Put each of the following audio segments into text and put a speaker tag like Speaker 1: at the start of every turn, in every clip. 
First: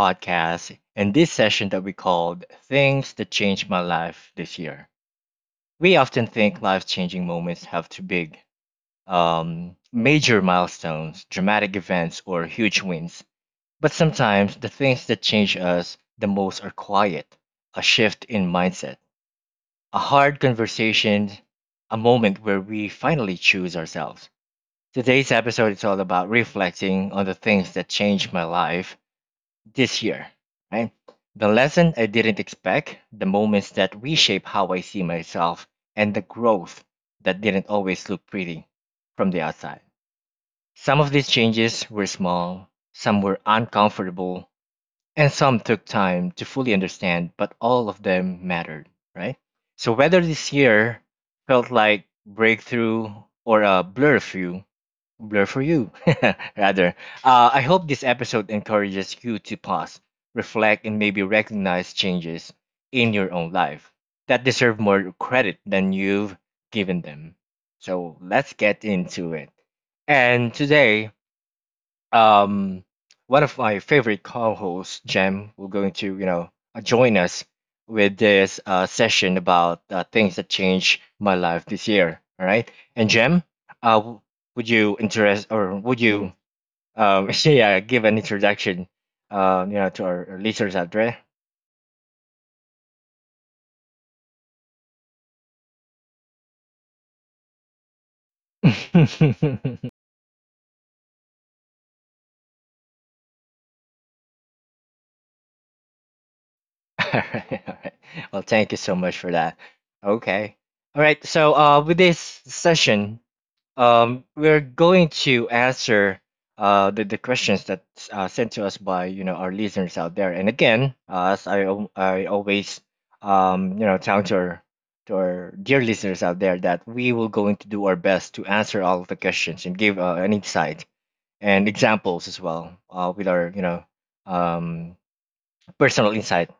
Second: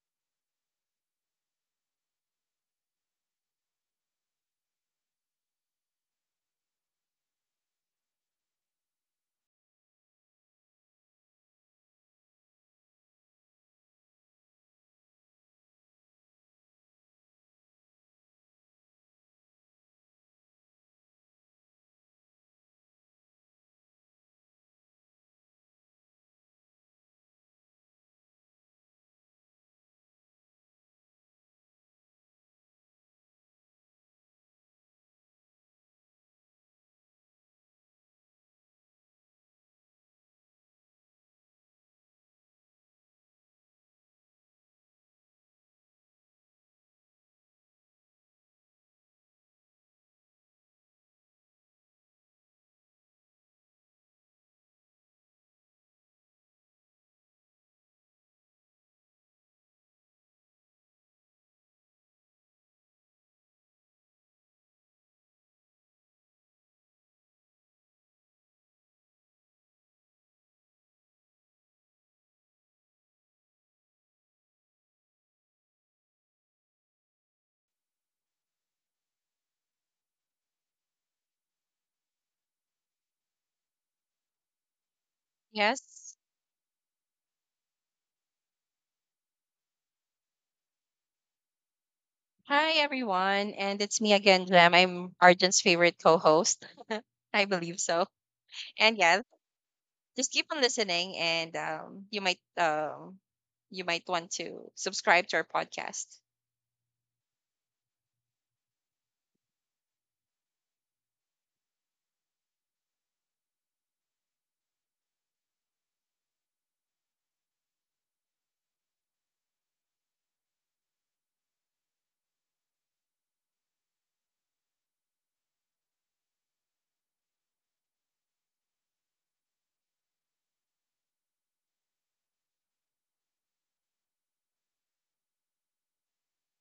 Speaker 1: podcast and this session that we called Things That Changed My Life This Year. We often think life changing moments have to big, major milestones, dramatic events, or huge wins. But sometimes the things that change us the most are quiet, a shift in mindset, a hard conversation, a moment where we finally choose ourselves. Today's episode is all about reflecting on the things that changed my life this year, right? The lesson I didn't expect, the moments that reshape how I see myself, and the growth that didn't always look pretty from the outside. Some of these changes were small, some were uncomfortable, and some took time to fully understand, but all of them mattered, right? So whether this year felt like breakthrough or a blur of you, blur for you, rather. I hope this episode encourages you to pause, reflect, and maybe recognize changes in your own life that deserve more credit than you've given them. So let's get into it. And today, um one of my favorite co-hosts Jem will going to join us with this session about things that changed my life this year, all right? And Jem, uh w- would you interest or would
Speaker 2: Yes.
Speaker 1: you yeah, give an introduction to our listeners out there.
Speaker 2: Hi, everyone. And it's me again, Jem. I'm Arjun's favorite co host. I believe so. And
Speaker 1: All
Speaker 2: yeah,
Speaker 1: right.
Speaker 2: just keep on listening, and you might. You might want to subscribe to our podcast.
Speaker 1: All right, well, thank you so much for that. Okay. All right. So, with this session, we're going to answer the questions that sent to us by our listeners out there. And again, as I always tell to our dear listeners out there that we will going to do our best to answer all of the questions and give an insight and examples as well with our um, personal insight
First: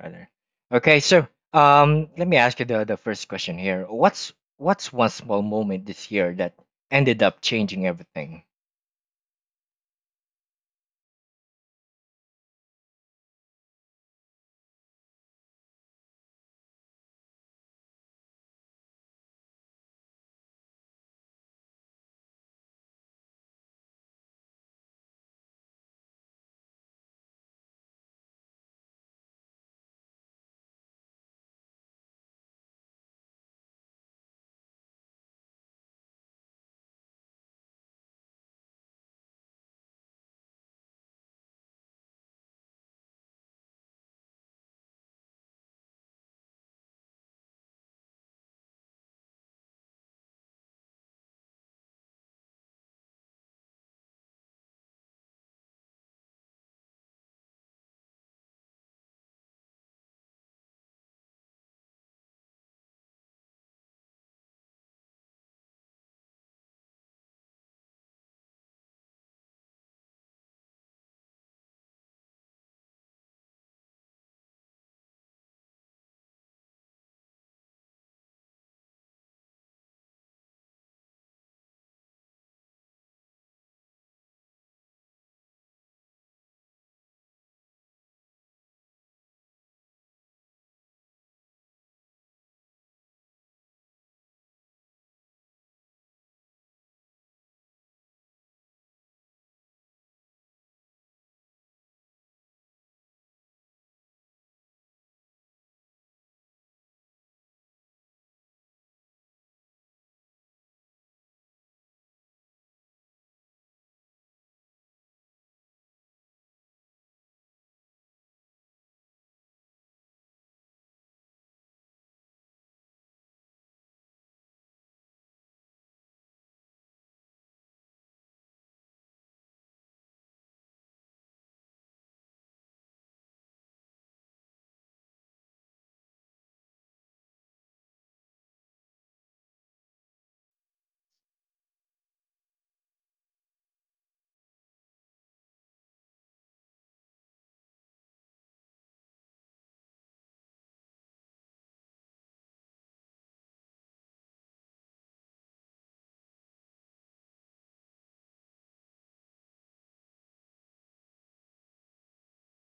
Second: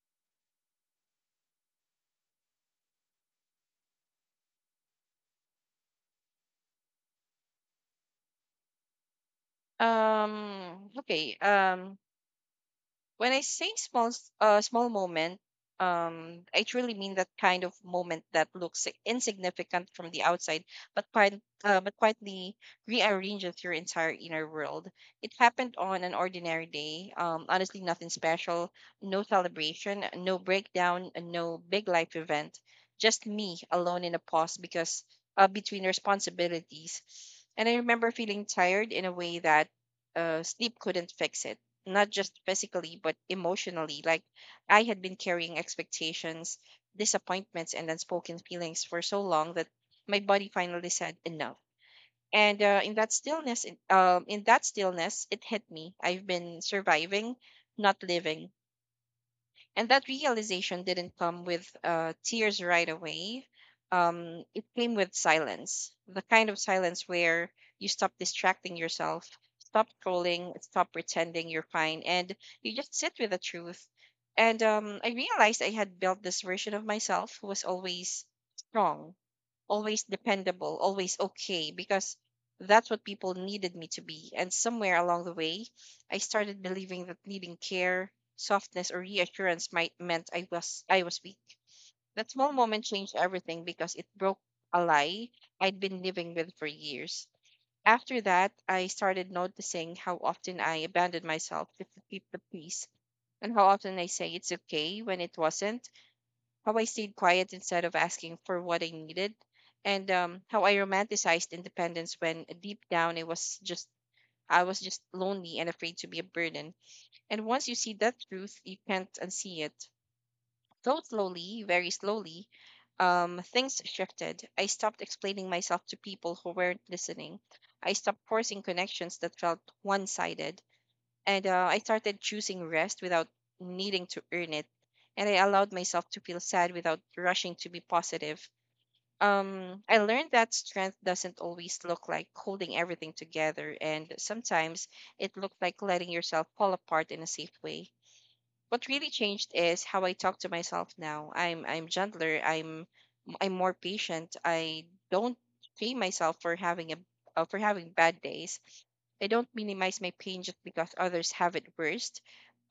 Speaker 1: rather. Okay, so let me ask you the first question here. What's one small moment this year that ended up changing everything?
Speaker 2: Okay. When I say small moment, I truly mean that kind of moment that looks insignificant from the outside, but quite but quietly rearranges your entire inner world. It happened on an ordinary day. Honestly, nothing special, no celebration, no breakdown, and no big life event. Just me alone in a pause because between responsibilities, and I remember feeling tired in a way that sleep couldn't fix it, not just physically but emotionally. Like, I had been carrying expectations, disappointments, and unspoken feelings for so long that my body finally said enough. And in that stillness it hit me, I've been surviving, not living. And that realization didn't come with tears right away. It came with silence, the kind of silence where you stop distracting yourself, stop trolling, stop pretending you're fine, and you just sit with the truth. And I realized I had built this version of myself who was always strong, always dependable, always okay, because that's what people needed me to be. And somewhere along the way, I started believing that needing care, softness, or reassurance might meant I was weak. That small moment changed everything because it broke a lie I'd been living with for years. After that, I started noticing how often I abandoned myself just to keep the peace, and how often I say it's okay when it wasn't, how I stayed quiet instead of asking for what I needed, and how I romanticized independence when deep down it was just I was just lonely and afraid to be a burden. And once you see that truth, you can't unsee it. So slowly, very slowly, things shifted. I stopped explaining myself to people who weren't listening. I stopped forcing connections that felt one sided, and I started choosing rest without needing to earn it, and I allowed myself to feel sad without rushing to be positive. I learned that strength doesn't always look like holding everything together, and sometimes it looked like letting yourself fall apart in a safe way. What really changed is how I talk to myself now. I'm gentler. I'm more patient. I don't shame myself for having a for having bad days. I don't minimize my pain just because others have it worse.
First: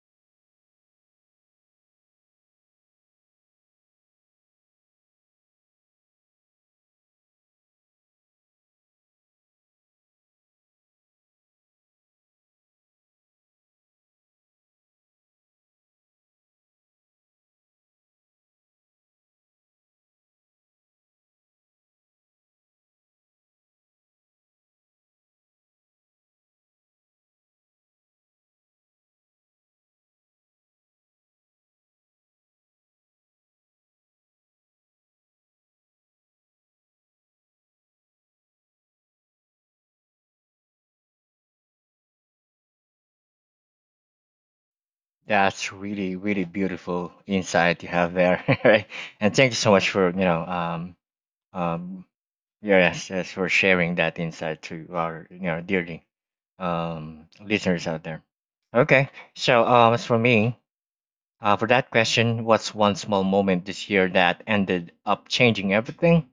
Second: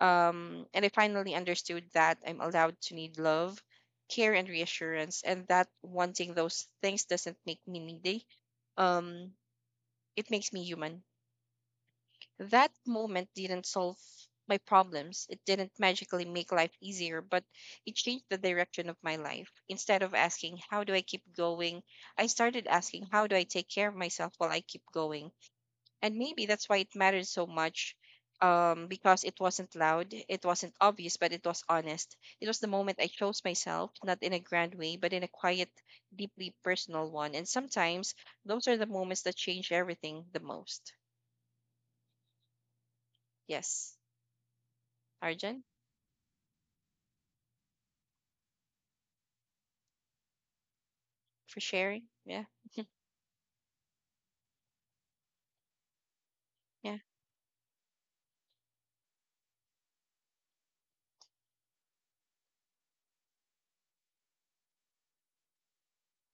Speaker 2: And I finally understood that I'm allowed to need love, care, and reassurance, and that wanting those things doesn't make me needy. Um, it makes me human. That moment didn't solve my problems. It didn't magically make life easier, but it changed the direction of my life. Instead of asking, how do I keep going? I started asking, how do I take care of myself while I keep going? And maybe that's why it mattered so much, because it wasn't loud, it wasn't obvious, but it was honest. It was the moment I chose myself, not in a grand way, but in a quiet, deeply personal one. And sometimes those are the moments that change everything the most. Yes, Arjun.
Speaker 1: That's really really beautiful insight you have there, right? And thank you so much for
Speaker 2: For sharing,
Speaker 1: um
Speaker 2: yeah.
Speaker 1: yeah, yes for sharing that insight to our dearly
Speaker 2: Yeah.
Speaker 1: listeners out there. Okay, so as for me, for that question, what's one small moment this year that ended up changing everything?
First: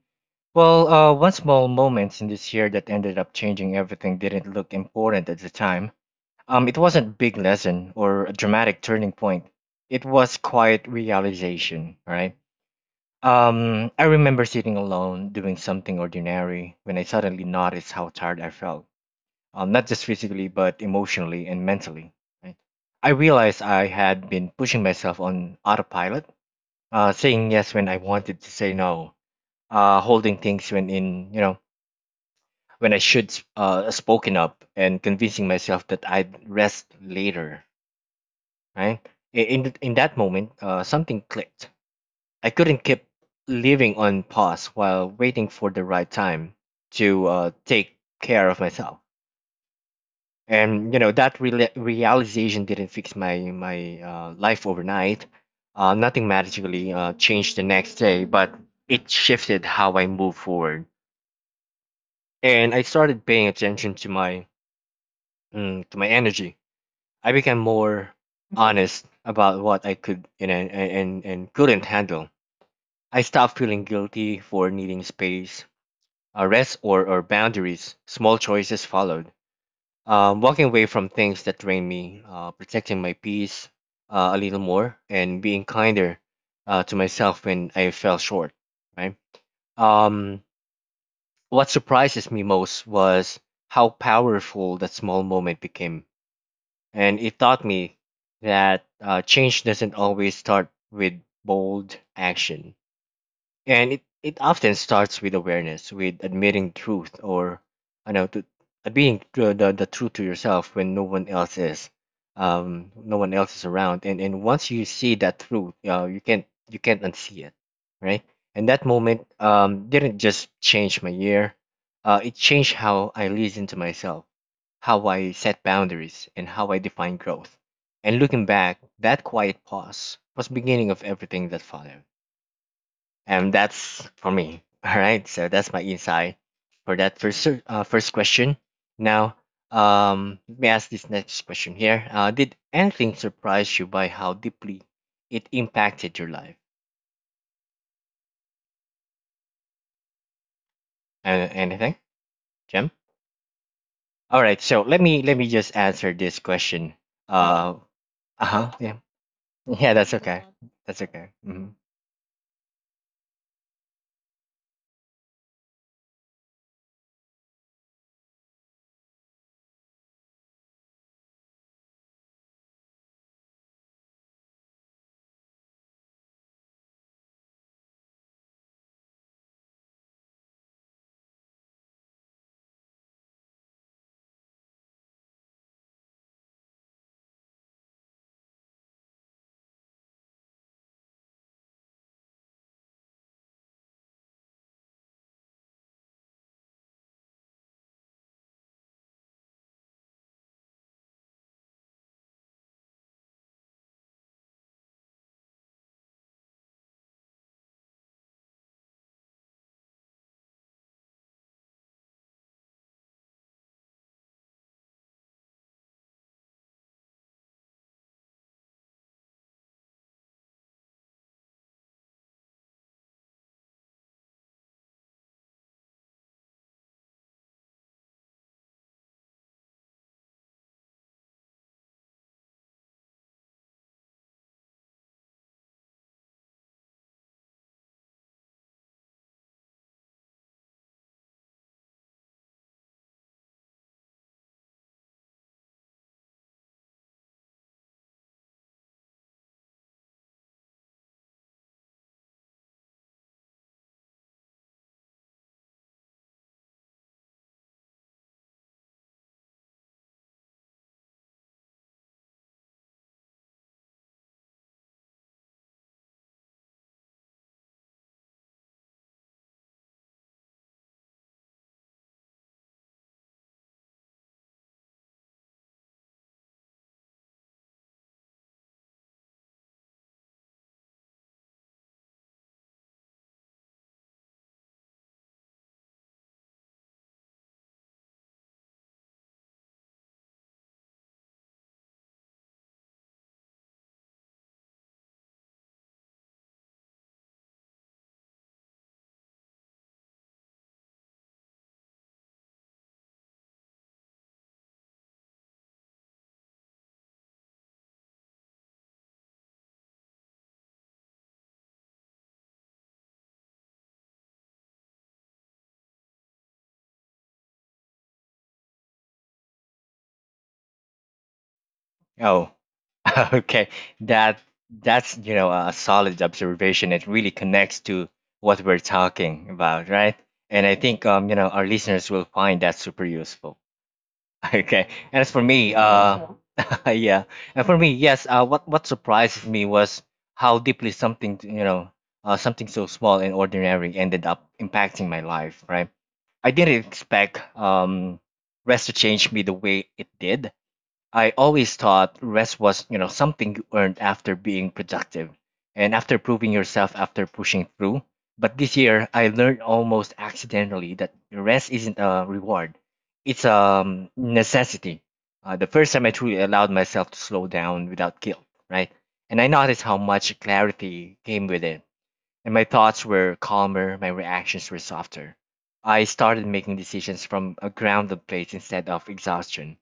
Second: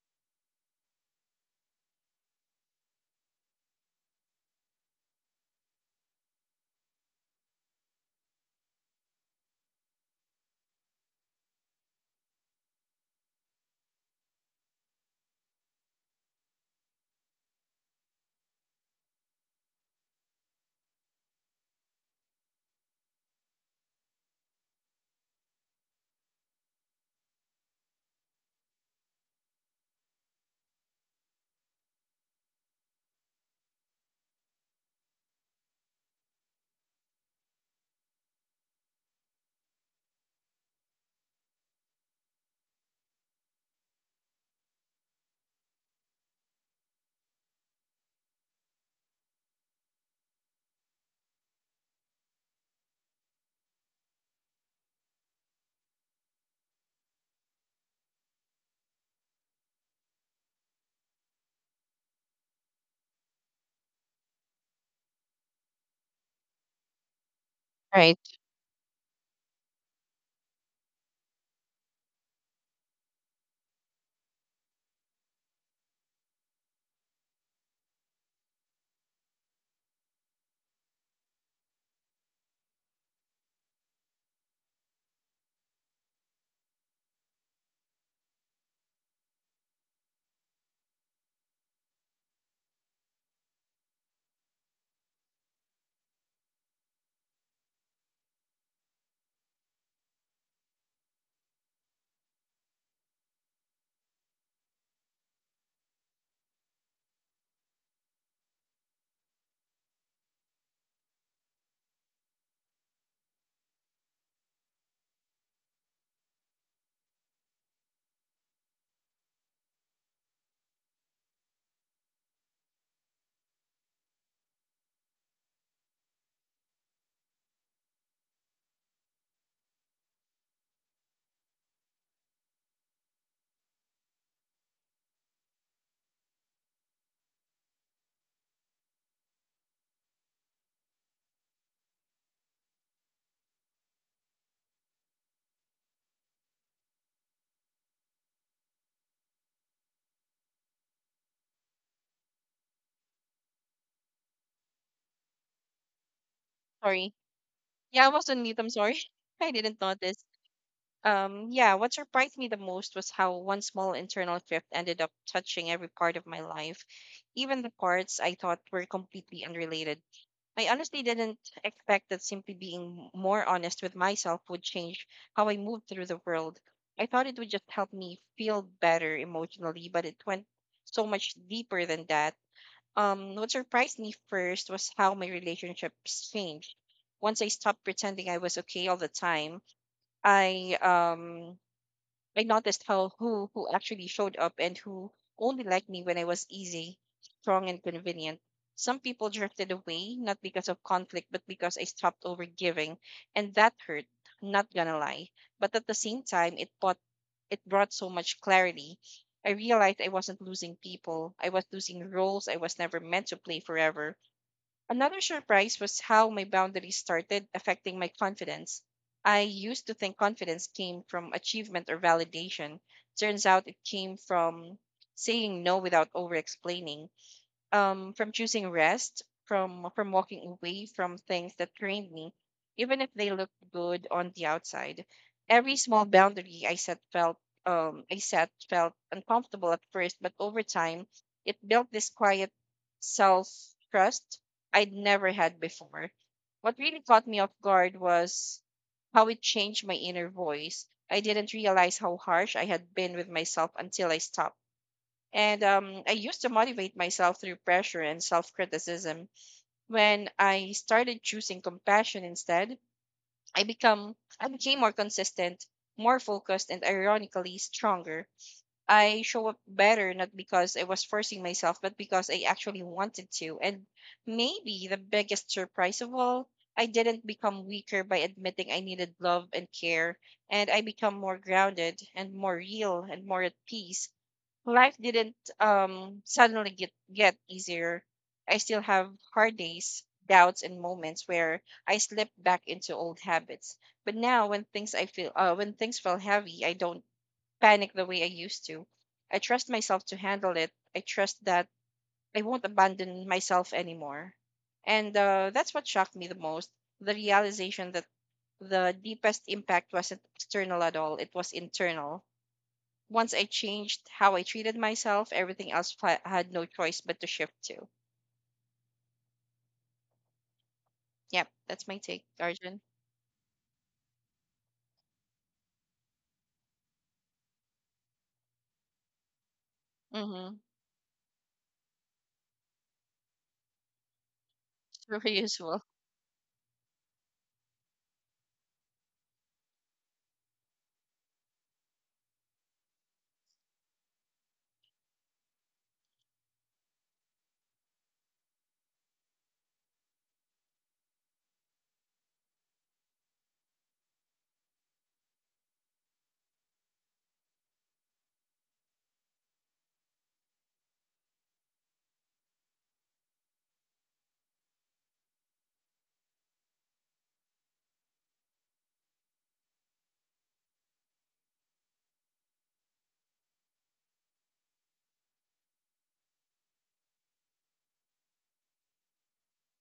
Speaker 1: Well, one small moment in this year that ended up changing everything didn't look important at the time. It wasn't big lesson or a dramatic turning point. It was quiet realization, right? I remember sitting alone doing something ordinary when I suddenly noticed how tired I felt, not just physically but emotionally and mentally. Right? I realized I had been pushing myself on autopilot, saying yes when I wanted to say no, holding things when in, when I should spoken up and convincing myself that I'd rest later. Right. In that moment, something clicked. I couldn't keep living on pause while waiting for the right time to take care of myself. And that realization didn't fix my life overnight. Nothing magically changed the next day, but it shifted how I moved forward. And I started paying attention to my to my energy. I became more
Speaker 2: Right.
Speaker 1: honest about what I could and couldn't handle. I stopped feeling guilty for needing space, rest, or boundaries. Small choices followed. Walking away from things that drained me, protecting my peace a little more, and being kinder to myself when I fell short. Right. Um, what surprises me most was how powerful that small moment became, and it taught me that change doesn't always start with bold action, and it often starts with awareness, with admitting truth, or I know to being the truth to yourself when no one else is around. And once you see that truth, you can't unsee it, right? And that moment didn't just change my year, it changed how I listen to myself, how I set boundaries, and how I define growth. And looking back, that quiet pause was beginning of everything that followed. And that's for me. All right. So that's my insight for that first question. Now, let me ask this next question here. Did anything surprise you by how deeply it impacted your life? Anything, Jim? All right. So let me just answer this question.
Speaker 2: Sorry.
Speaker 1: Uh,
Speaker 2: Yeah, I was
Speaker 1: uh
Speaker 2: on mute.
Speaker 1: huh.
Speaker 2: I'm
Speaker 1: Yeah.
Speaker 2: sorry, I didn't
Speaker 1: Yeah. That's
Speaker 2: notice.
Speaker 1: okay. That's okay. Mhm.
Speaker 2: Yeah, what surprised me the most was how one small internal shift ended up touching every part of my life, even the parts I thought were completely unrelated. I honestly didn't expect that simply being more honest with myself would change how I moved through the world. I thought it would just help me feel better emotionally, but it went so much deeper than that. What surprised me first was how my relationships changed. Once I stopped pretending I was okay all the time, I um I noticed how who actually showed up and who only liked me when I was easy, strong, and convenient. Some people drifted away not because of conflict, but because I stopped overgiving, and that hurt. Not gonna lie, but at the same time, it brought so much clarity. I realized I wasn't losing people. I was losing roles I was never meant to play forever. Another surprise was how my boundaries started affecting my confidence. I used to think confidence came from achievement or validation. Turns out it came from saying no without over explaining, from choosing rest, from walking away from things that drained me, even if they looked good on the outside. Every small boundary I set felt uncomfortable at first, but over time, it built this quiet self trust I'd never had before. What really caught me off guard was how it changed my inner voice. I didn't realize how harsh I had been with myself until I stopped. And I used to motivate myself through pressure and self criticism. When I started choosing compassion instead, I become I became more consistent, more focused, and ironically stronger. I show up better not because I was forcing myself, but because I actually wanted to. And maybe the biggest surprise of all, I didn't become weaker by admitting I needed love and care, and I become more grounded and more real and more at peace. Life didn't suddenly get easier. I still have hard days, doubts, and moments where I slip back into old habits. But now, when things feel heavy, I don't panic the way I used to. I trust myself to handle it. I trust that I won't abandon myself anymore. And that's what shocked me the most: the realization that the deepest impact wasn't external at all; it was internal. Once I changed how I treated myself, everything else had no choice but to shift to. Yep, that's my take,
Speaker 1: Oh,
Speaker 2: Arjun.
Speaker 1: okay. That that's a solid observation. It really connects to what we're talking about, right?
Speaker 2: Mm-hmm.
Speaker 1: And I think our listeners will find that super useful. Okay.
Speaker 2: It's
Speaker 1: And as
Speaker 2: really
Speaker 1: for me,
Speaker 2: useful.
Speaker 1: yeah. And for me, yes. What surprised me was how deeply something something so small and ordinary ended up impacting my life. Right. I didn't expect rest to change me the way it did. I always thought rest was, something you earned after being productive and after proving yourself after pushing through. But this year I learned almost accidentally that rest isn't a reward. It's a necessity. The first time I truly allowed myself to slow down without guilt, right? And I noticed how much clarity came with it. And my thoughts were calmer, my reactions were softer. I started making decisions from a grounded place instead of exhaustion.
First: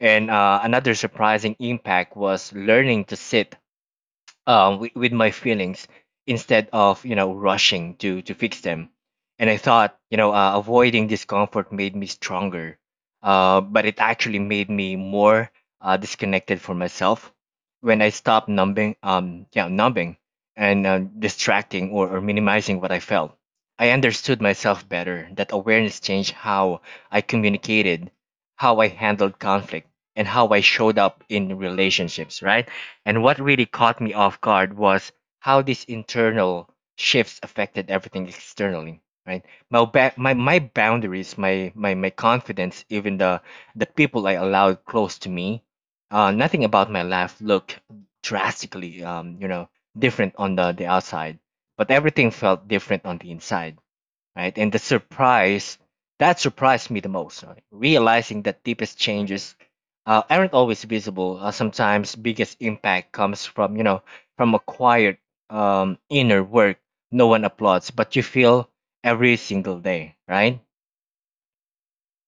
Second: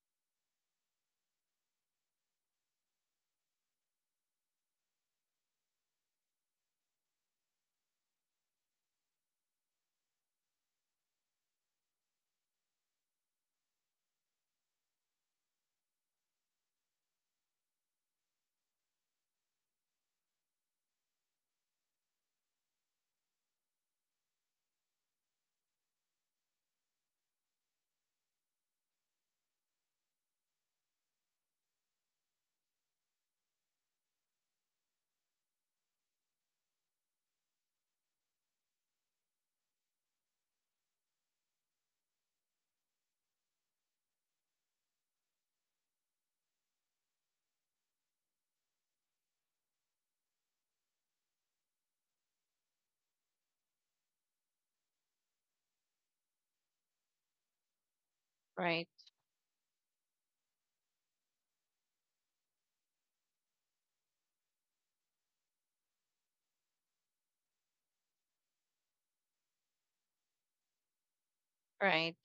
Speaker 1: And another surprising impact was learning to sit with my feelings instead of rushing to fix them. And I thought avoiding discomfort made me stronger, but it actually made me more disconnected from myself. When I stopped numbing numbing and distracting, or minimizing what I felt, I understood myself better. That awareness changed how I communicated, how I handled conflict, and how I showed up in relationships, right? And what really caught me off guard was how these internal shifts affected everything externally. Right, my boundaries, my confidence, even the people I allowed close to me. Nothing about my life looked drastically, different on the outside, but everything felt different on the inside, right? And the surprise that surprised me the most, right? Realizing that
Speaker 2: Right,
Speaker 1: deepest changes aren't always visible. Sometimes biggest impact comes from from acquired inner work no one applauds, but you feel every single day, right?
Speaker 2: right.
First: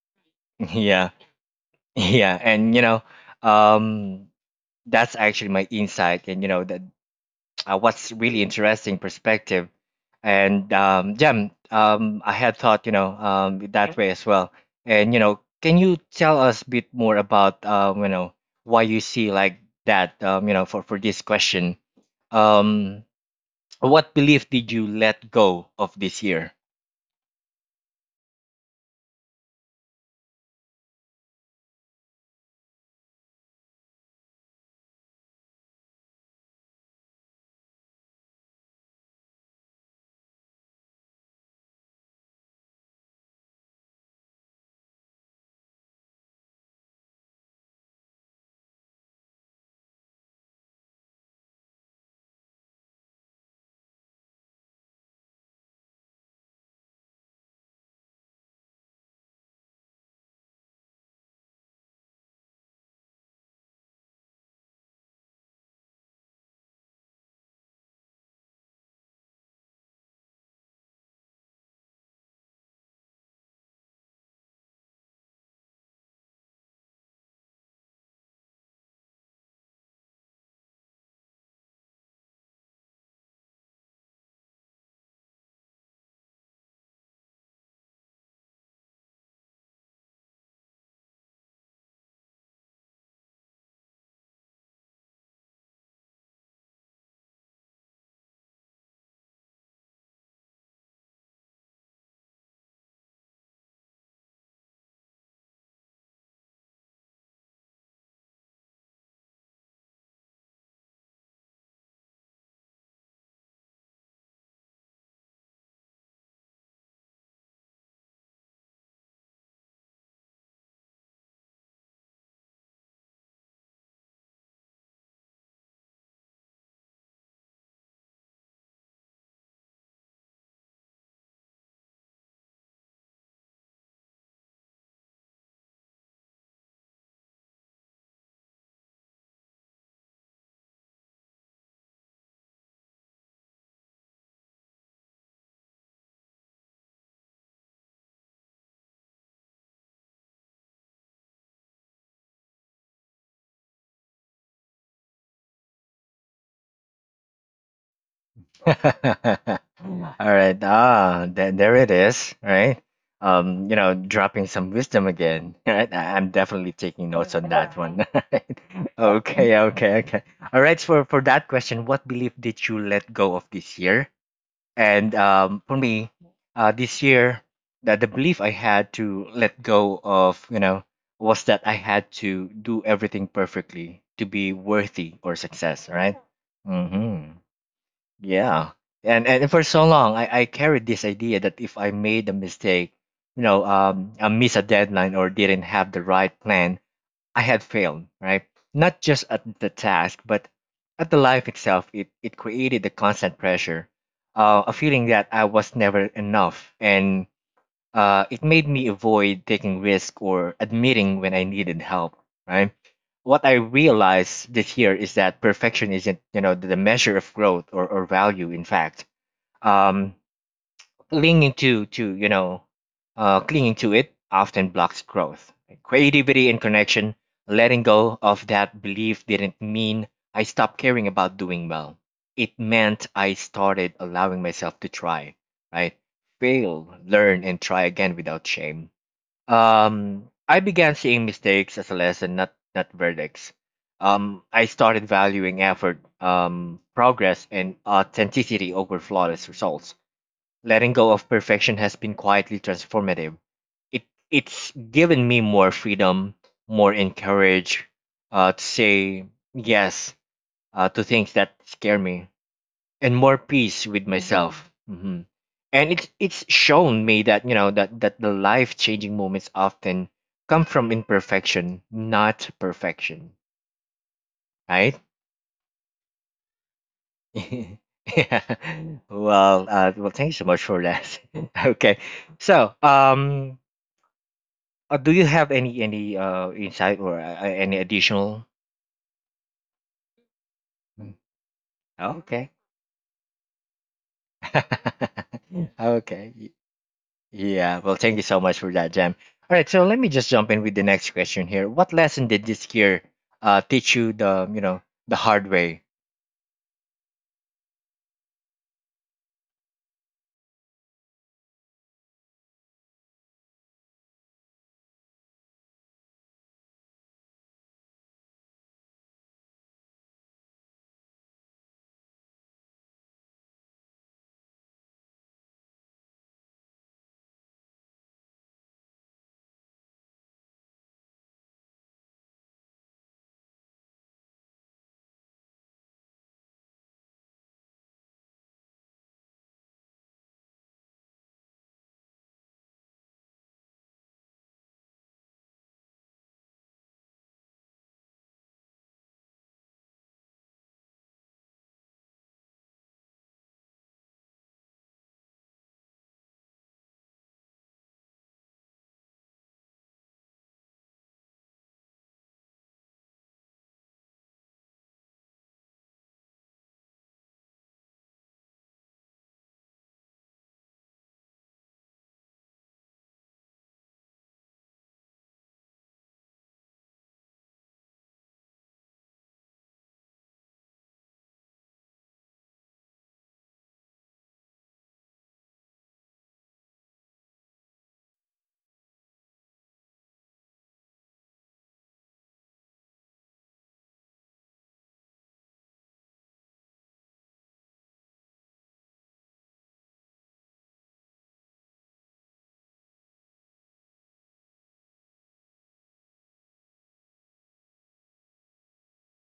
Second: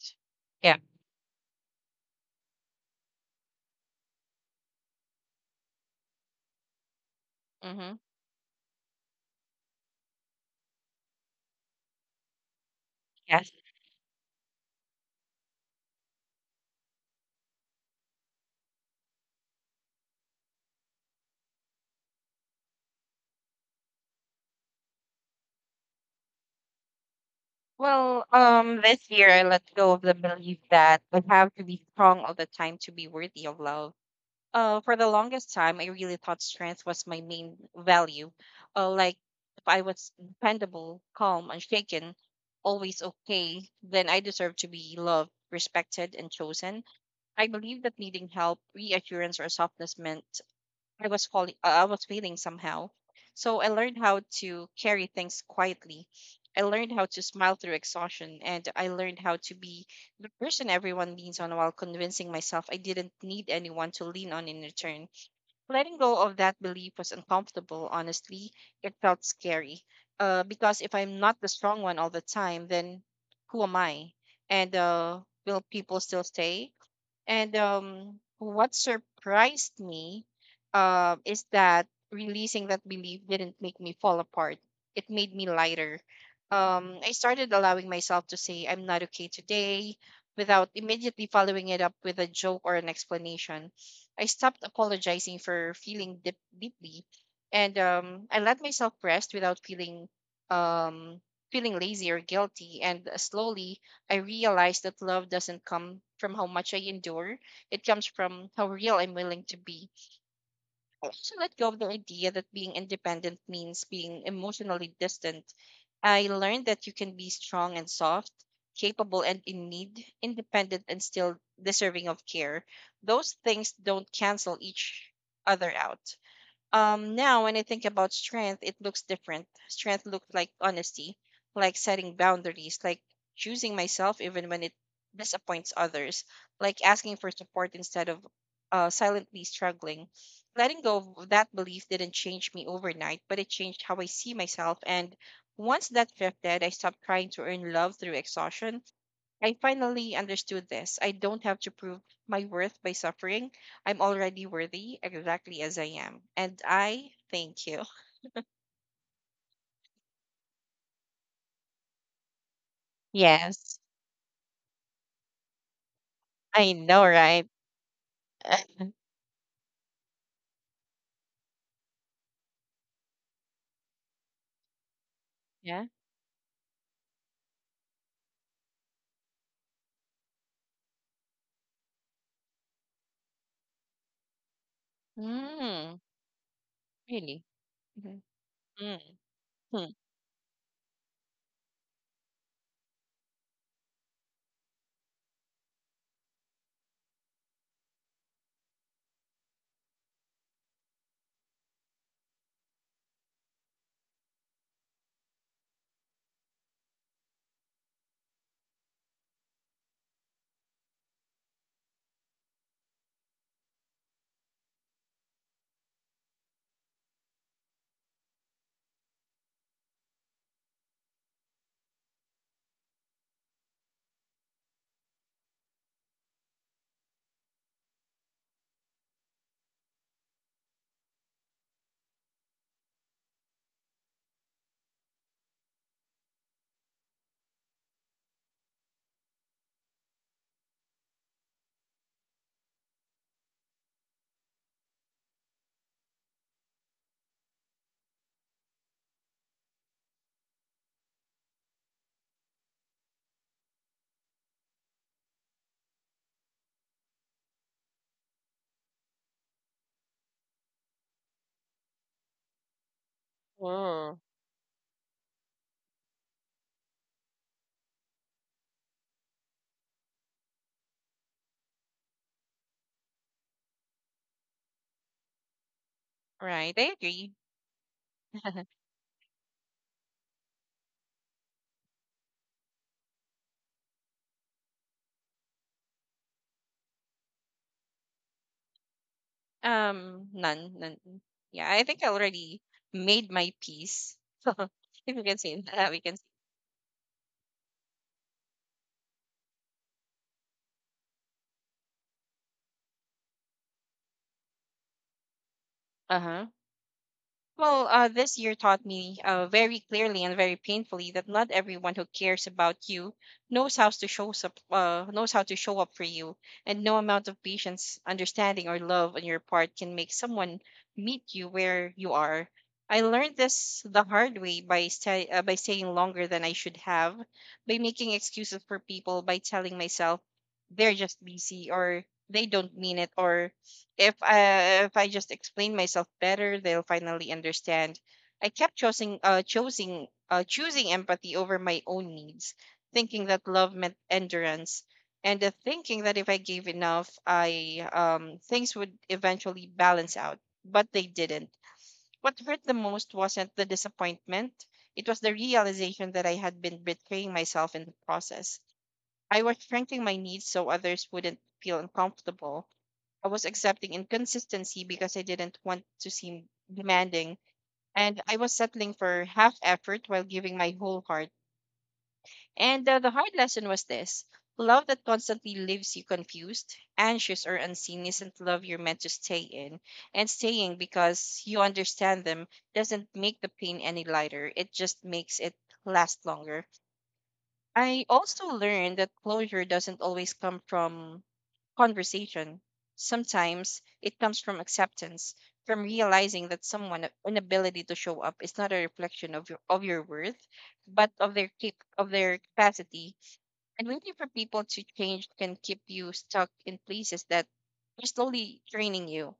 Speaker 2: Yeah.
Speaker 1: Yeah, yeah. And um, that's actually my insight, and that
Speaker 2: Mm-hmm.
Speaker 1: what's really interesting perspective. And yeah, I had thought,
Speaker 2: Yes.
Speaker 1: that way as well. And can you tell us a bit more about, why you see like that, for this question? Um, what belief did you let go of this year?
Speaker 2: Well, this year I let go of the belief that I have to be strong all the time to be worthy of love. For the longest time, I really thought strength was my main value. Like, if I was dependable, calm, unshaken, always okay, then I deserve to be loved, respected, and chosen. I believe that needing help, reassurance, or softness meant I was failing somehow. So I learned how to carry things quietly. I learned how to smile through exhaustion, and I learned how to be the person everyone leans on while convincing myself I didn't need anyone to lean on in return. Letting go of that belief was uncomfortable, honestly. It felt scary. Because if I'm not the strong one all the time, then who am I? And will people still stay? And what surprised me is that releasing that belief didn't make me fall apart. It made me lighter. I started allowing myself to say, I'm not okay today, without immediately following it up with a joke or an explanation. I stopped apologizing for feeling deep, deeply. And I let myself rest without um, feeling lazy or guilty. And slowly, I realized that love doesn't come from how much I endure, it comes from how real I'm willing to be. I also let go of the idea that being independent means being emotionally distant. I learned that you can be strong and soft, capable and in need, independent and still deserving of care. Those things don't cancel each other out. Now when I think about strength, it looks different. Strength looked like honesty, like setting boundaries, like choosing myself even when it disappoints others, like asking for support instead of silently struggling. Letting go of that belief didn't change me overnight, but it changed how I see myself. And once that shifted, I stopped trying to earn love through exhaustion. I finally understood this. I don't have to prove my worth by suffering. I'm already worthy exactly as I am. And I thank you.
Speaker 1: All right, ah, th there it is, right?
Speaker 2: Yes.
Speaker 1: Dropping some wisdom again, right? I'm
Speaker 2: I
Speaker 1: definitely
Speaker 2: know,
Speaker 1: taking notes
Speaker 2: right?
Speaker 1: on that one. Okay, okay, okay. All right. For that question, what belief did you let go of this year? And for
Speaker 2: Yeah.
Speaker 1: me, this year, that the belief I had to let go of, was that I had to do everything perfectly to be worthy or success.
Speaker 2: Mm,
Speaker 1: Right. Mm-hmm.
Speaker 2: really? Mhm.
Speaker 1: Yeah.
Speaker 2: Mm,
Speaker 1: And for so
Speaker 2: hmm.
Speaker 1: long, I carried this idea that if I made a mistake, I missed a deadline or didn't have the right plan, I had failed, right? Not just at the task, but at the life itself. It created the constant pressure, a feeling that I was never enough. And it made me avoid taking risk or admitting when I needed help, right? What I realized this year is that perfection isn't, the measure of growth, or value, in fact. Um, clinging to clinging to it often blocks growth, creativity, and connection. Letting go of that belief didn't mean I stopped caring about doing well. It meant I started allowing myself to try, right? Fail, learn, and try again without shame. I began seeing mistakes as a lesson, not verdicts. I started valuing effort, progress, and authenticity over flawless results. Letting go of perfection has been quietly transformative. It, it's given me more freedom, more encourage to say yes to things that scare me, and more peace with
Speaker 2: Oh,
Speaker 1: myself. And it's shown me that that that the life changing moments often come from imperfection, not perfection. Right?
Speaker 2: right. I agree.
Speaker 1: Yeah. Well, thank you so much for that. Okay. So, um, do you have any insight or any additional?
Speaker 2: None, none.
Speaker 1: Mm.
Speaker 2: Yeah, I think I
Speaker 1: Okay.
Speaker 2: already made my peace. If you can see, we can see.
Speaker 1: Okay. Yeah. Well, thank you so much for that, Jam. All right. So let me just jump in with the next question here. What lesson did this year teach you the the hard way?
Speaker 2: Uh huh. Well, this year taught me very clearly and very painfully that not everyone who cares about you knows how to show up, knows how to show up for you, and no amount of patience, understanding, or love on your part can make someone meet you where you are. I learned this the hard way by by staying longer than I should have, by making excuses for people, by telling myself they're just busy, or they don't mean it, or if I just explain myself better, they'll finally understand. I kept choosing empathy over my own needs, thinking that love meant endurance, and thinking that if I gave enough, I things would eventually balance out. But they didn't. What hurt the most wasn't the disappointment; it was the realization that I had been betraying myself in the process. I was shrinking my needs so others wouldn't feel uncomfortable. I was accepting inconsistency because I didn't want to seem demanding, and I was settling for half effort while giving my whole heart. And The hard lesson was this: love that constantly leaves you confused, anxious, or unseen isn't love you're meant to stay in. And staying because you understand them doesn't make the pain any lighter, it just makes it last longer. I also learned that closure doesn't always come from conversation. Sometimes it comes from acceptance, from realizing that someone's inability to show up is not a reflection of your worth, but of their of their capacity. And waiting for people to change can keep you stuck in places that are slowly draining you.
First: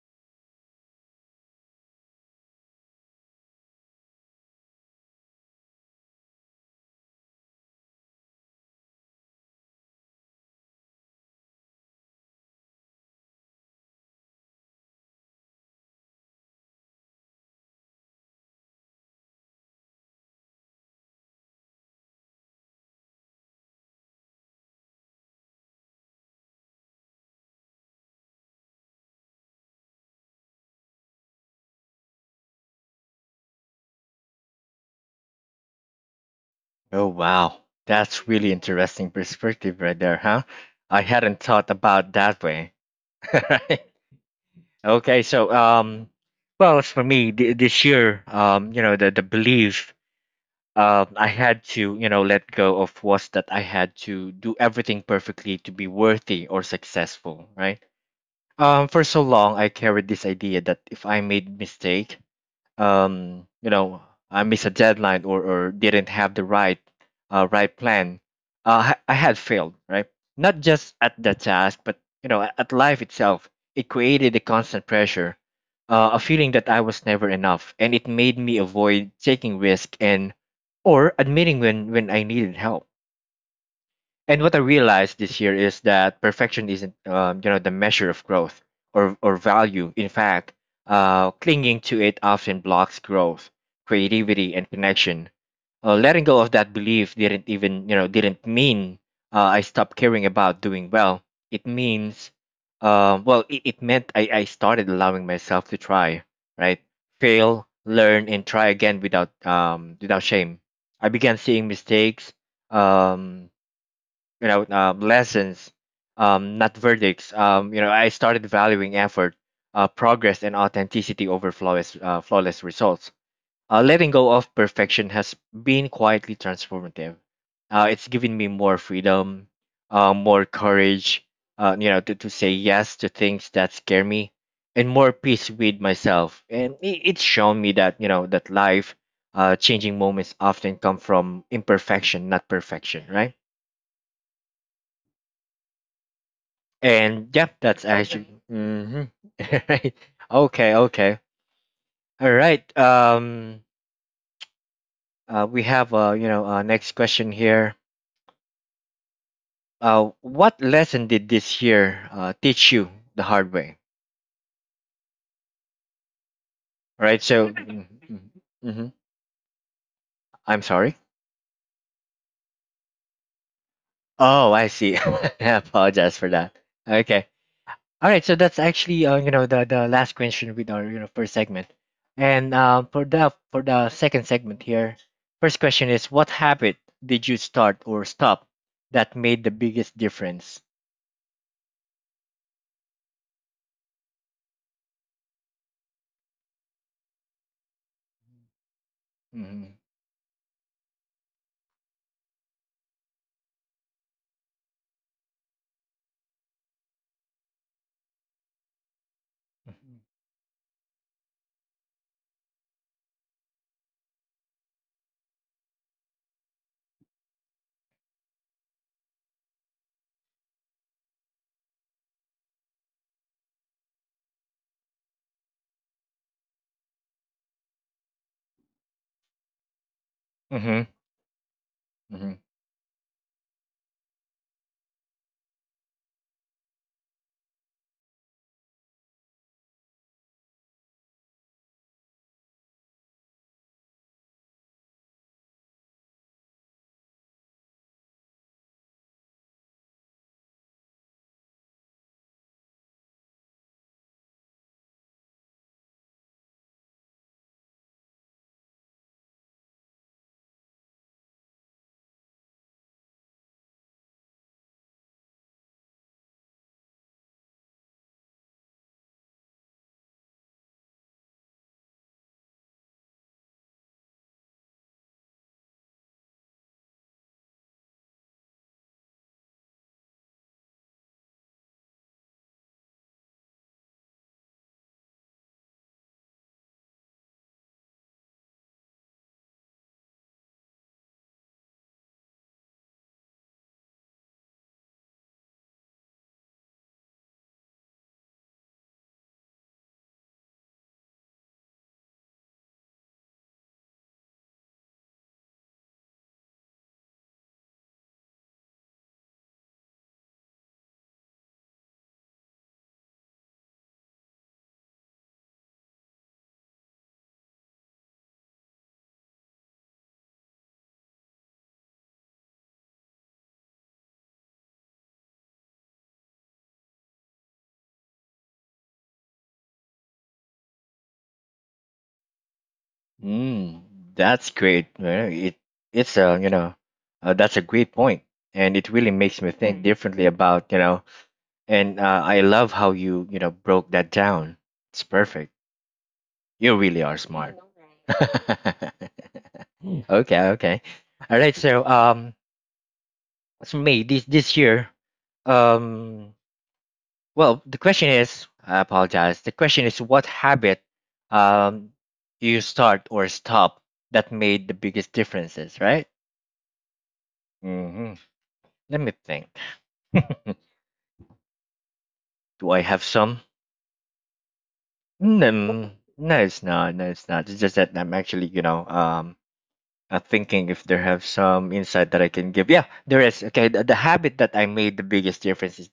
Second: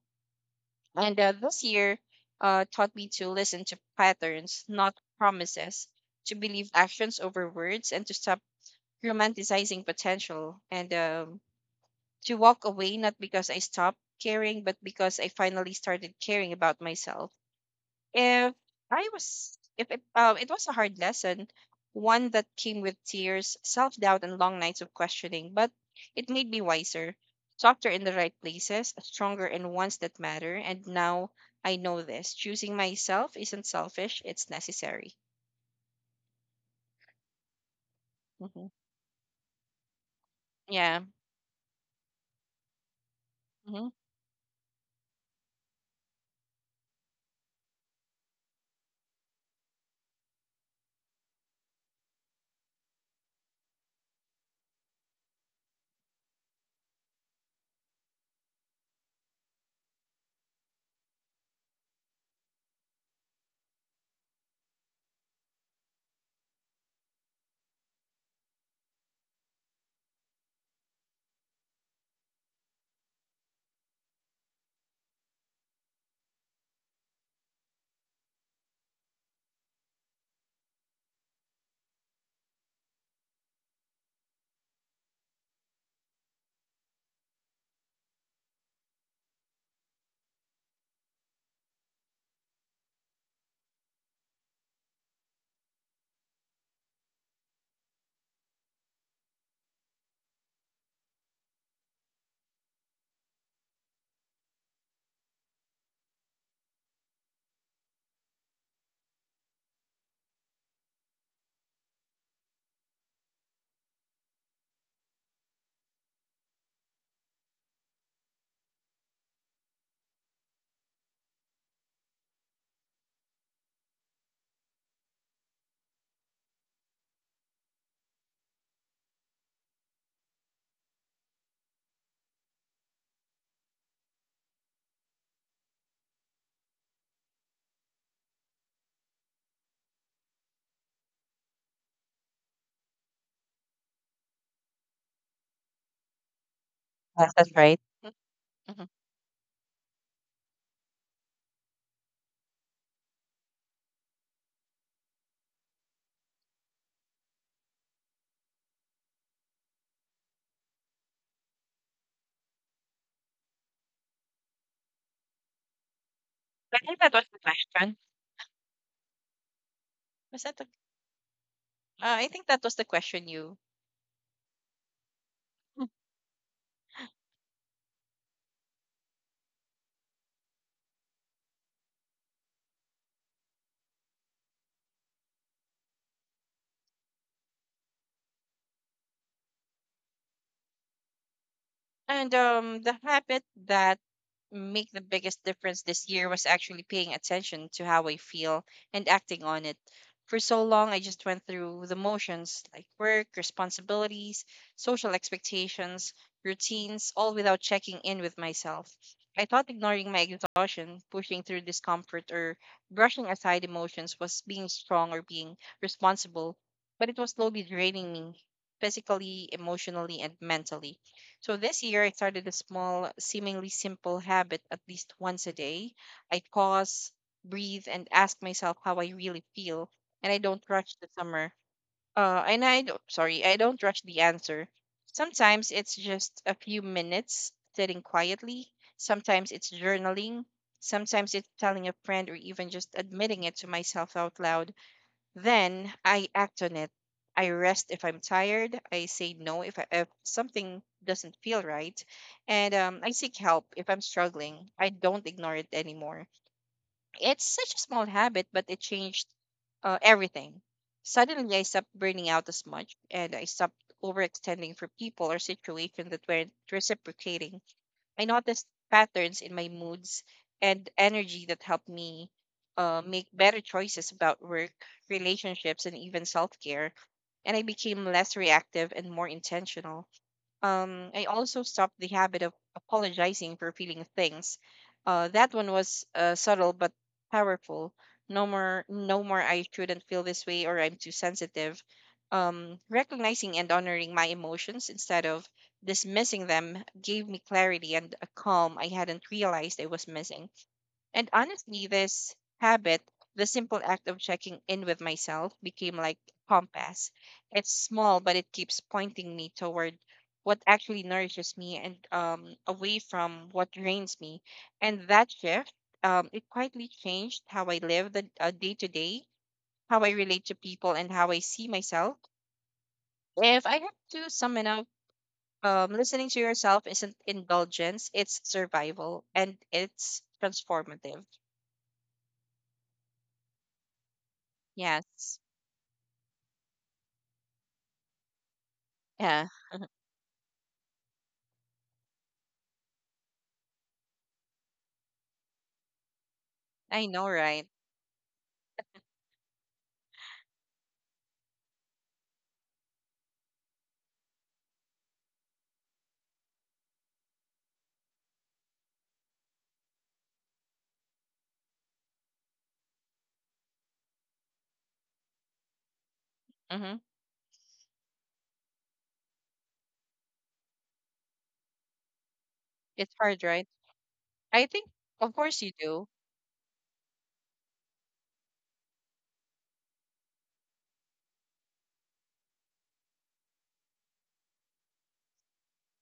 Speaker 2: And This year taught me to listen to patterns, not promises, to believe actions over words, and to stop romanticizing potential. And To walk away not because I stopped caring, but because I finally started caring about myself. If I was, if it, It was a hard lesson, one that came with tears, self doubt, and long nights of questioning, but it made me wiser, softer in the right places, stronger in ones that matter. And now I know this: choosing myself isn't selfish, it's necessary.
Speaker 1: Oh wow, that's really
Speaker 2: Hmm.
Speaker 1: interesting perspective right there, huh? I
Speaker 2: Yeah.
Speaker 1: hadn't thought about that way. Right.
Speaker 2: Hmm.
Speaker 1: Okay. Well, as for me, this year, the belief I had to, you know, let go of was that I had to do everything perfectly to be worthy or successful, right? For so long, I carried this idea that if I made mistake, you know, I missed a deadline or didn't have the right right plan, I had failed, right? Not just at the task, but you know, at life itself. It created a constant pressure, a feeling that I was never enough, and it made me avoid taking risk and or admitting when I needed help. And what I realized this year is that perfection isn't the measure of growth or value. In fact, clinging to it often blocks growth, creativity, and connection. Letting go of that belief didn't even you know didn't mean I stopped caring about doing well. It means, well, It meant I started allowing myself to try, right? Fail, learn, and try again without shame. I began seeing mistakes um you know lessons, not verdicts. I started valuing effort, progress, and authenticity over flawless results. Letting go of perfection has been quietly transformative. It's given me more freedom, more courage, to say yes to things that scare me, and more peace with myself. And it's shown me that that life changing moments often come from imperfection, not perfection, right?
Speaker 2: Yes,
Speaker 1: And
Speaker 2: that's
Speaker 1: yep,
Speaker 2: right.
Speaker 1: that's actually
Speaker 2: Hmm.
Speaker 1: right. Okay. Okay. All right. We have next question here. What lesson did this year teach you the hard way?
Speaker 2: I think
Speaker 1: All
Speaker 2: that
Speaker 1: right.
Speaker 2: was the
Speaker 1: So. Mm-hmm.
Speaker 2: question.
Speaker 1: Mm-hmm. Mm-hmm.
Speaker 2: Was that
Speaker 1: I'm
Speaker 2: the?
Speaker 1: sorry.
Speaker 2: I think that was the question you.
Speaker 1: Oh, I see. I apologize for that. Okay. All right, so that's actually the last question with our first segment, and for the second segment here, first question is what habit did you start or stop that made the biggest difference?
Speaker 2: And The habit that make the biggest difference this year was actually paying attention to how I feel and acting on
Speaker 1: Mm-hmm.
Speaker 2: it. For so long, I just went through the motions, like work, responsibilities, social expectations, routines, all without checking in with myself. I thought ignoring my exhaustion, pushing through discomfort, or brushing aside emotions was being strong or being responsible, but it was slowly draining me physically, emotionally, and mentally. So this year, I started a small, seemingly simple habit: at least once a day, I pause, breathe, and ask myself how I really feel, and I don't
Speaker 1: Mm-hmm.
Speaker 2: rush the summer.
Speaker 1: Mm-hmm.
Speaker 2: And I don't, sorry, I don't rush the answer. Sometimes it's just a few minutes sitting quietly. Sometimes it's journaling. Sometimes it's telling a friend or even just admitting it to myself out loud. Then I act on it. I rest if I'm tired. I say no if something doesn't feel right. And I seek help if I'm struggling. I don't ignore it anymore. It's such a small habit, but it changed everything. Suddenly, I stopped burning out as much, and I stopped overextending for people or situations that weren't reciprocating. I noticed patterns in my moods and energy that helped me make better choices about work, relationships, and even self care. And I became less reactive and more intentional. I also stopped the habit of apologizing for feeling things. That one was subtle but powerful. No more "I shouldn't feel this way," or "I'm too sensitive." Recognizing and honoring my emotions instead of dismissing them gave me clarity and a calm I hadn't realized I was missing. And honestly, this habit, the simple act of checking in with myself, became like compass. It's small, but it keeps pointing me toward what actually nourishes me and away from what drains me. And that shift, it quietly changed how I live the day to day, how I relate to people, and how I see myself. If I have to sum it up, listening to yourself isn't indulgence; it's survival, and it's transformative.
Speaker 1: Mm, that's great.
Speaker 2: Yes.
Speaker 1: Well, It it's a you know That's a great point, and it really makes me think differently about you know. And I love how you you know broke that down. It's perfect. You
Speaker 2: I
Speaker 1: really
Speaker 2: know,
Speaker 1: are smart.
Speaker 2: right?
Speaker 1: I know, right? Okay, okay. All right, so May this year, um, well the question is I apologize. The question is what habit um you start or stop that made the biggest differences, right?
Speaker 2: Hmm.
Speaker 1: Hmm. Let me think. Do I have
Speaker 2: It's hard,
Speaker 1: some?
Speaker 2: right? I think, of course, you
Speaker 1: No,
Speaker 2: do.
Speaker 1: no, it's not. No, it's not. It's just that I'm actually, you know, um, thinking if there have some insight that I can give. Yeah, there is. Okay, the habit that I made the biggest difference is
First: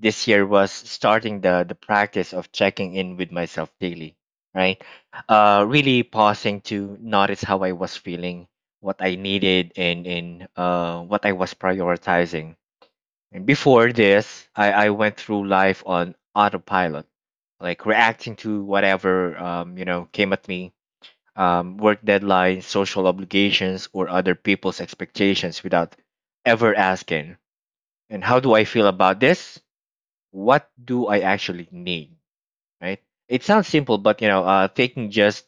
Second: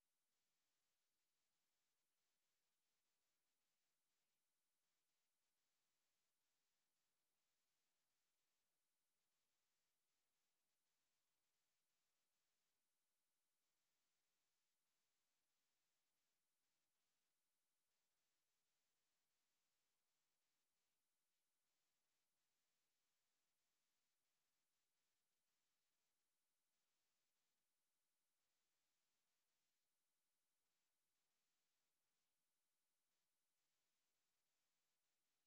Speaker 1: this year was starting the practice of checking in with myself daily. Right, really pausing to notice how I was feeling, what I needed, and what I was prioritizing. And before this, I went through life on autopilot, like reacting to whatever came at me, work deadlines, social obligations, or other people's expectations without ever asking, and how do I feel about this? What do I actually need? Right? It sounds simple, but you know, taking just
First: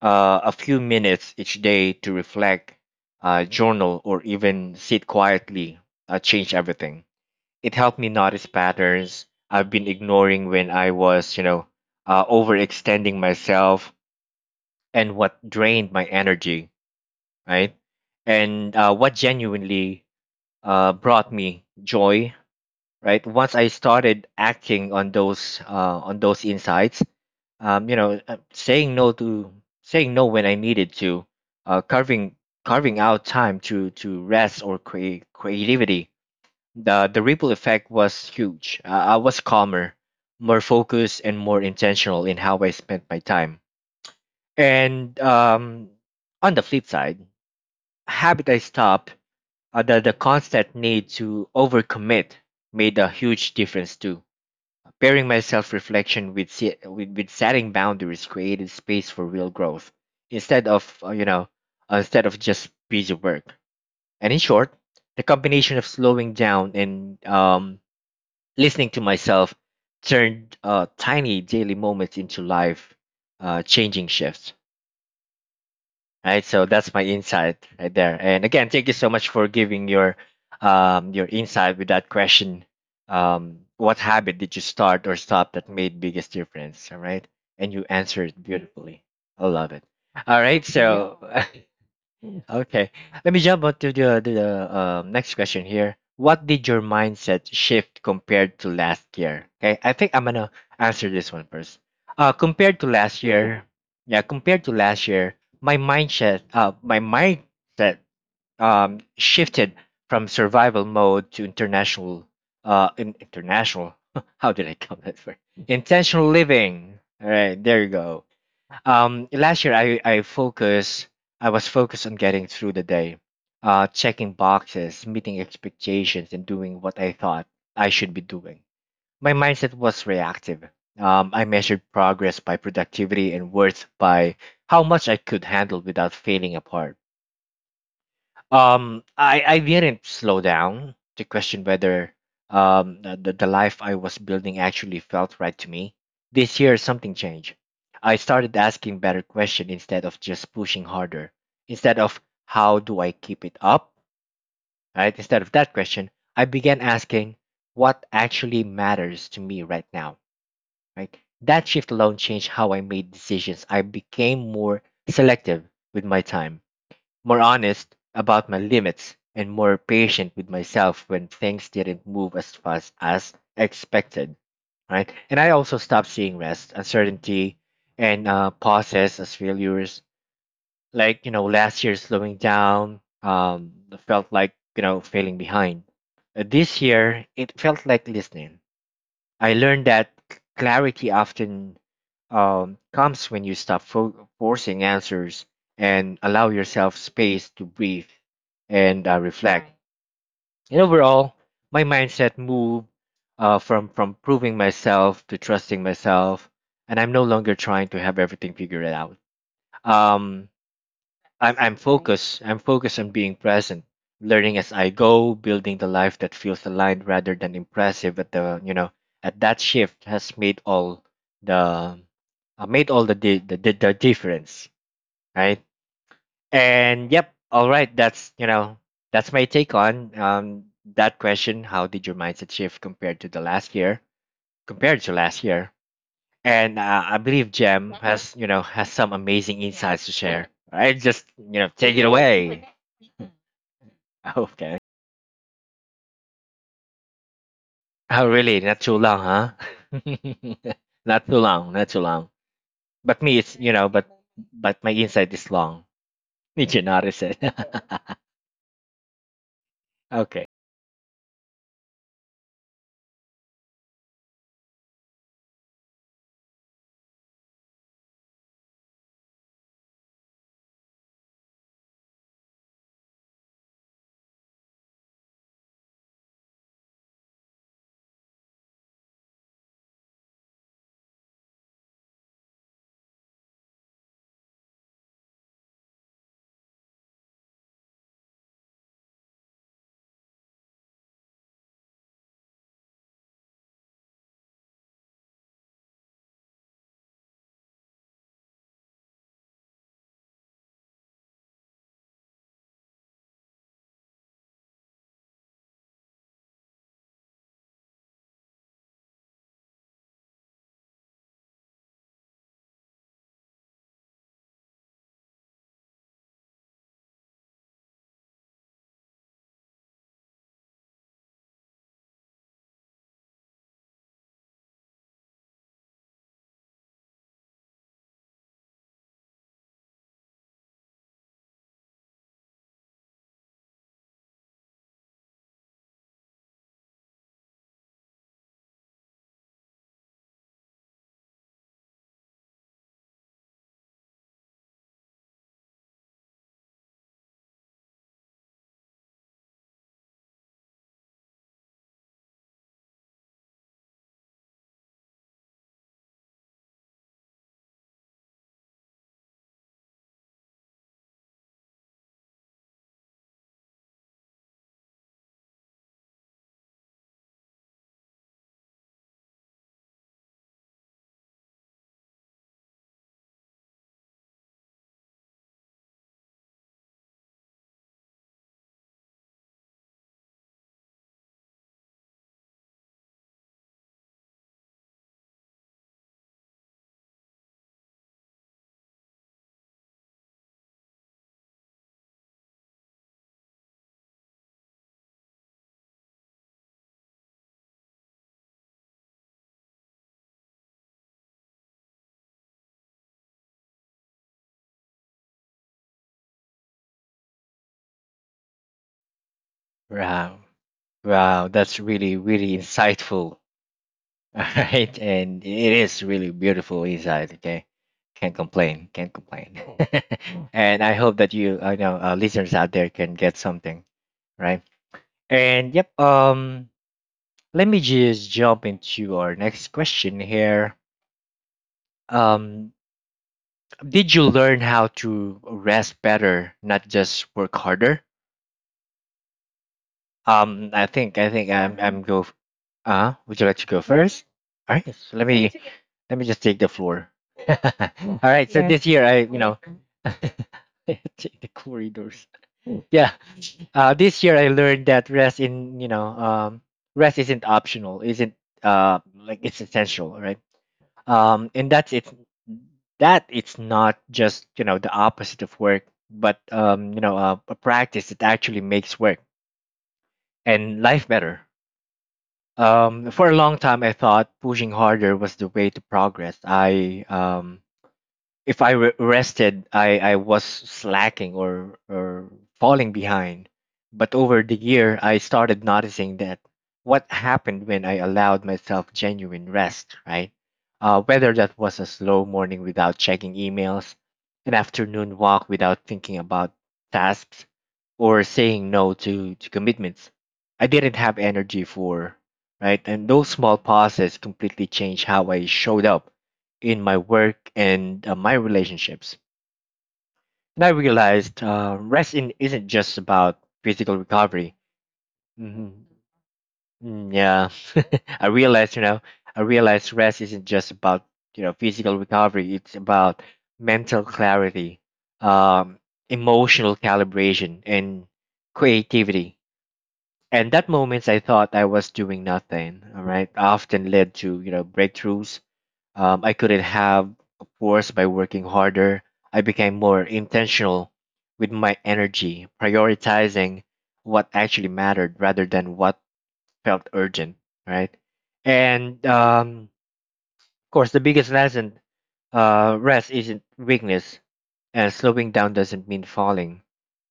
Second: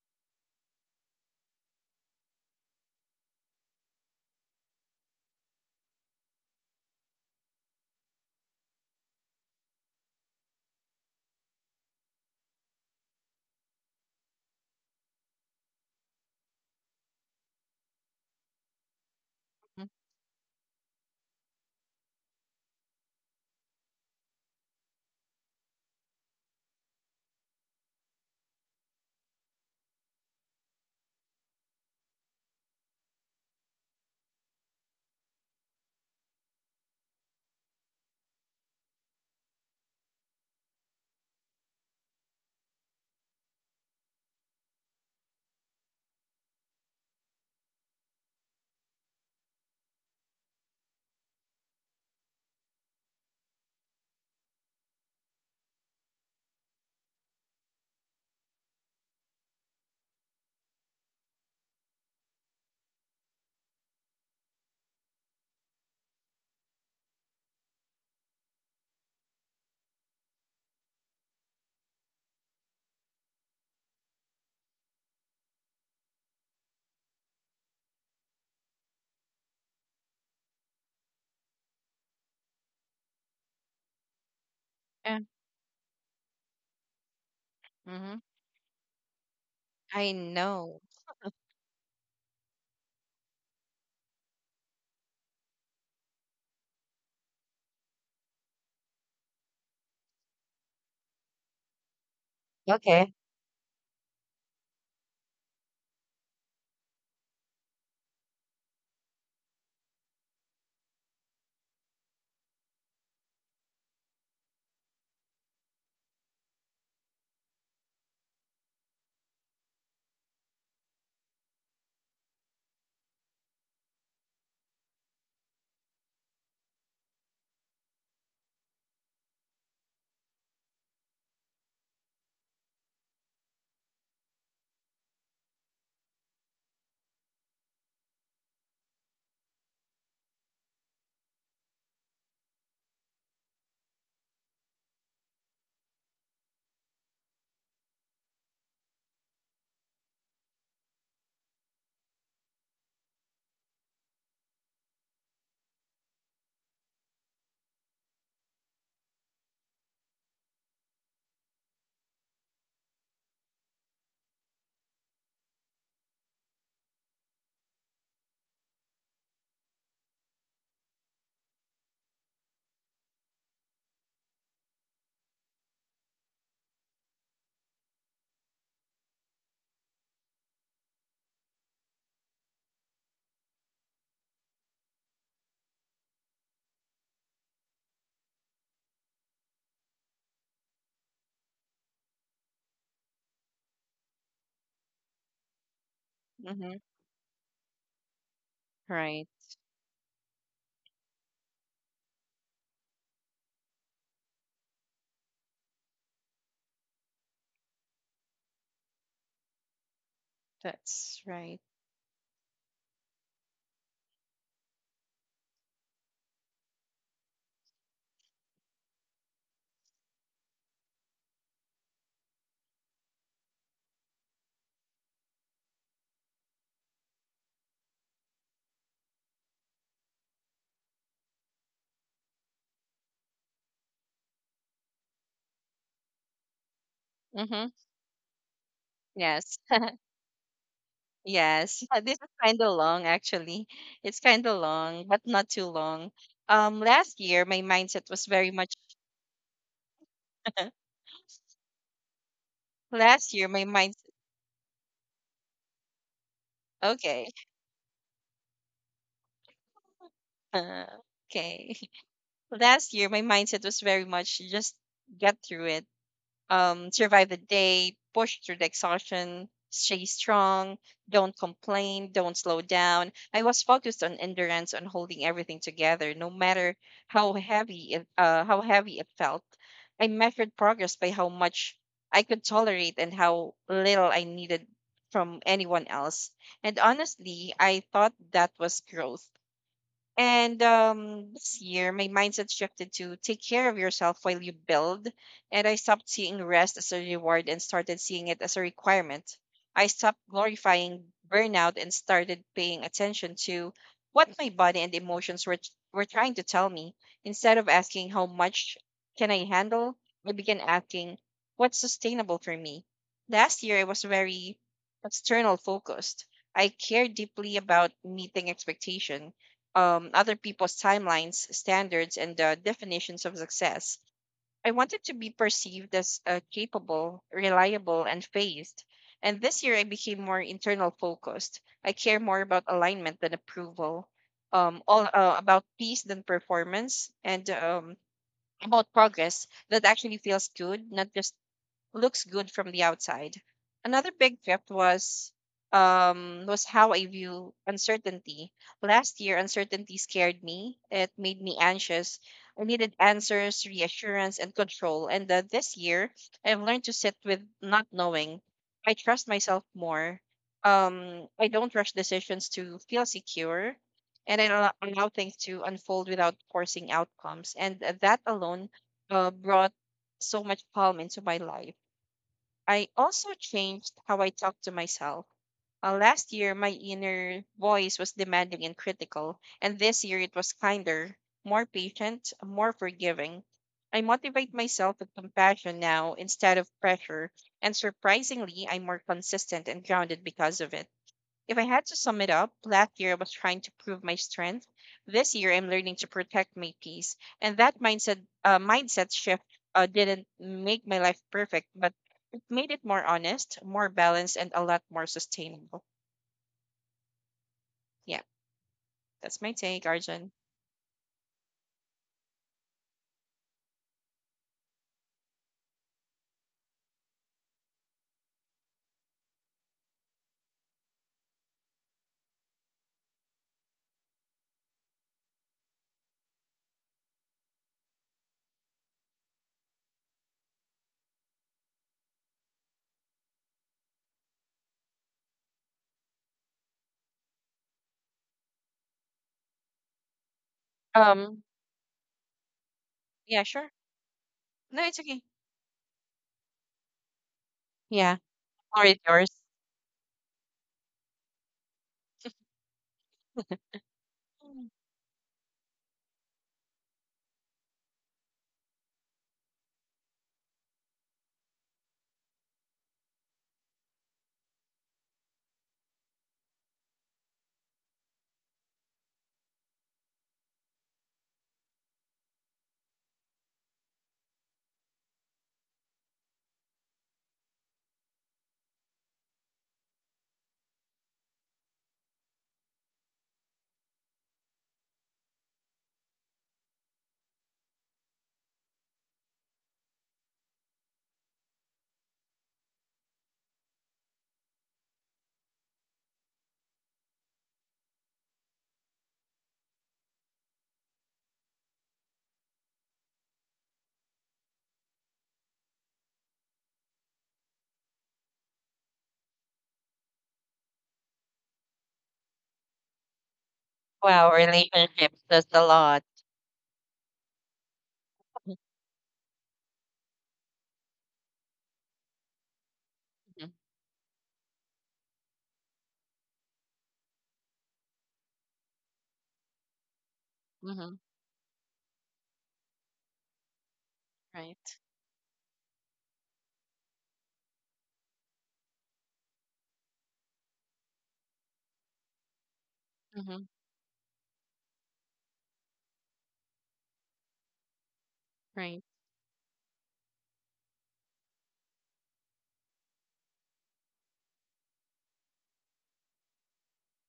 Speaker 1: a few minutes each day to reflect, journal, or even sit quietly change everything. It helped me notice patterns I've been ignoring when I was, you know, overextending myself and what drained my energy, right? And what
Speaker 2: Mhm.
Speaker 1: genuinely brought me joy, right? Once I started acting on those insights, um, you know, uh, saying no to saying no when I needed to, uh, carving carving out time to rest or create creativity. The ripple effect was huge. I was calmer, more focused, and more intentional in how I spent my time. And on the flip side, habit I stopped, the constant need to overcommit made a huge difference too. Pairing my self reflection with, with setting boundaries created space for real growth instead of instead of just busy work. And in short, the combination of slowing down and listening to myself turned tiny daily moments into life changing shifts, right? So that's my insight right there, and again thank you so much for giving your insight with that question. Um, what habit did you start or
Speaker 2: Yeah.
Speaker 1: stop that made biggest difference? All right, and you
Speaker 2: Hmm.
Speaker 1: answered beautifully. I love it.
Speaker 2: I
Speaker 1: All right. Yeah.
Speaker 2: know.
Speaker 1: So okay, let me jump on to the next question here. What did your mindset shift compared to last year? Okay, I think I'm gonna answer this one first. Compared to
Speaker 2: Okay.
Speaker 1: last year, yeah, compared to last year, my mindset, shifted from survival mode to international, international. How did I come that word? Intentional living. All right, there you go. Last year I was focused on getting through the day, checking boxes, meeting expectations, and doing what I thought I should be doing. My mindset was reactive. I measured progress by productivity and worth by how much I could handle without failing apart. I didn't slow down to question whether the life I was building actually felt right to me. This year something changed. I started asking better questions instead of just pushing harder. Instead of how do I keep it up, right? Instead of that question, I began asking what actually matters to me right now, right? That shift alone changed how I made decisions. I became more selective with my time, more honest about my limits, and more patient with myself when things didn't move as fast as expected. Right. And I also stopped seeing rest, uncertainty, and pauses as failures. Like, you know, last year slowing down felt like, you know, failing behind. This year, it felt like listening. I learned that clarity often comes when you stop forcing answers and allow
Speaker 2: Hmm.
Speaker 1: yourself space to breathe and
Speaker 2: Right.
Speaker 1: reflect. And overall, my mindset moved from proving myself to trusting myself, and I'm no longer trying to have everything figured out. Um,
Speaker 2: That's right.
Speaker 1: I'm right? Focused. I'm focused on being present, learning as I go, building the life that feels aligned rather than impressive at the you know at that shift has made all the the difference, right? And yep, all right. That's that's my take on that question. How did your mindset shift compared to the last year? Compared to last year, and I believe
Speaker 2: Hmm.
Speaker 1: Jem Mm-hmm. has you know has some amazing
Speaker 2: Yes.
Speaker 1: Yeah. insights to share. All right? Just you know
Speaker 2: Yes.
Speaker 1: take it Yes.
Speaker 2: This is kind
Speaker 1: away.
Speaker 2: of long, actually. It's
Speaker 1: Oh,
Speaker 2: kind of
Speaker 1: okay.
Speaker 2: long, but not too long. Last year, my mindset was
Speaker 1: Oh,
Speaker 2: very
Speaker 1: really?
Speaker 2: much.
Speaker 1: Not too long, huh? Not too long. Not too long. But
Speaker 2: Last
Speaker 1: me,
Speaker 2: year,
Speaker 1: it's
Speaker 2: my
Speaker 1: you know,
Speaker 2: mind.
Speaker 1: but my insight is long. Did you notice
Speaker 2: Okay.
Speaker 1: it? Okay.
Speaker 2: Okay. Last year, my mindset was very much just get through it. Um, survive the day, push through the exhaustion, stay strong, don't complain, don't slow down. I was focused on endurance, on holding everything together, no matter how heavy it felt. I measured progress by how much I could tolerate and how little I needed from anyone else. And honestly, I thought that was growth. And This year, my mindset shifted to take care of yourself while you build. And I stopped seeing rest as a reward and started seeing it as a requirement. I stopped glorifying burnout and started paying attention to what my body and emotions were trying to tell me. Instead of asking, how much can I handle? I began asking, what's sustainable for me? Last year, I was very external focused. I cared deeply about meeting expectation, other people's timelines, standards, and definitions of success. I wanted to be perceived as capable, reliable, and phased. And this year, I became more internal focused. I care more about alignment than approval, all about peace than performance, and about progress that actually feels good, not just looks good from the outside. Another big shift was how I view uncertainty. Last year, uncertainty scared me. It made me anxious. I needed answers, reassurance, and control. And This year, I've learned to sit with not knowing. I trust myself more. I don't rush decisions to feel secure, and I allow things to unfold without forcing outcomes. And That alone brought so much calm into my life. I also changed how I talk to myself. Last year, my inner voice was demanding and critical, and this year it was kinder, more patient, more forgiving. I motivate myself with compassion now instead of pressure, and surprisingly, I'm more consistent and grounded because of it. If I had to sum it up, last year I was trying to prove my strength. This year, I'm learning to protect my peace, and that mindset shift didn't make my life perfect, but made it more honest, more balanced, and a lot more sustainable. Yeah, that's my take, Arjun.
Speaker 1: Wow. Wow. That's really really insightful. All right, and it is really beautiful inside. Okay. Can't complain. Can't complain. And I hope that you, I know, listeners out there can get something, right. And yep. Let me just jump into our next question here. Um, did you learn how to rest better, not just work harder? I think I
Speaker 2: Um,
Speaker 1: think
Speaker 2: yeah,
Speaker 1: would you like to
Speaker 2: sure.
Speaker 1: go first? All
Speaker 2: No,
Speaker 1: right,
Speaker 2: it's
Speaker 1: so
Speaker 2: okay.
Speaker 1: let me just take the floor.
Speaker 2: Yeah.
Speaker 1: All right, so
Speaker 2: Or
Speaker 1: this
Speaker 2: is
Speaker 1: year I
Speaker 2: yours?
Speaker 1: you know take the corridors. Yeah, this year I
Speaker 2: Mm.
Speaker 1: learned that rest in you know rest isn't optional, isn't like it's essential, right? Um, and that's it that it's not just you know the opposite of work but you know a practice that actually makes work and life better. Um, for a long time I thought pushing harder was the way to progress. I if I rested, I was slacking or falling behind. But over the year, I started noticing that what happened when I allowed myself genuine rest, right? Whether that was a slow morning without checking emails, an afternoon walk without thinking about tasks, or saying no to commitments I didn't have energy for, right? And those small pauses completely changed how I showed up in my work and my relationships. And I realized rest isn't just about physical
Speaker 2: Wow,
Speaker 1: recovery.
Speaker 2: relationships does a
Speaker 1: Hmm.
Speaker 2: lot.
Speaker 1: Yeah, I realized, you know, I realized rest isn't just about physical recovery. It's about mental clarity, um, emotional calibration, and creativity. And that
Speaker 2: Mm-hmm.
Speaker 1: moments I thought I was doing nothing, all right, often led to
Speaker 2: Right.
Speaker 1: breakthroughs I couldn't have, of course, by working harder. I became more intentional with my energy,
Speaker 2: Mm-hmm.
Speaker 1: prioritizing what actually mattered rather than what felt urgent, right?
Speaker 2: Right.
Speaker 1: And of course, the biggest lesson rest isn't weakness, and slowing down doesn't mean falling,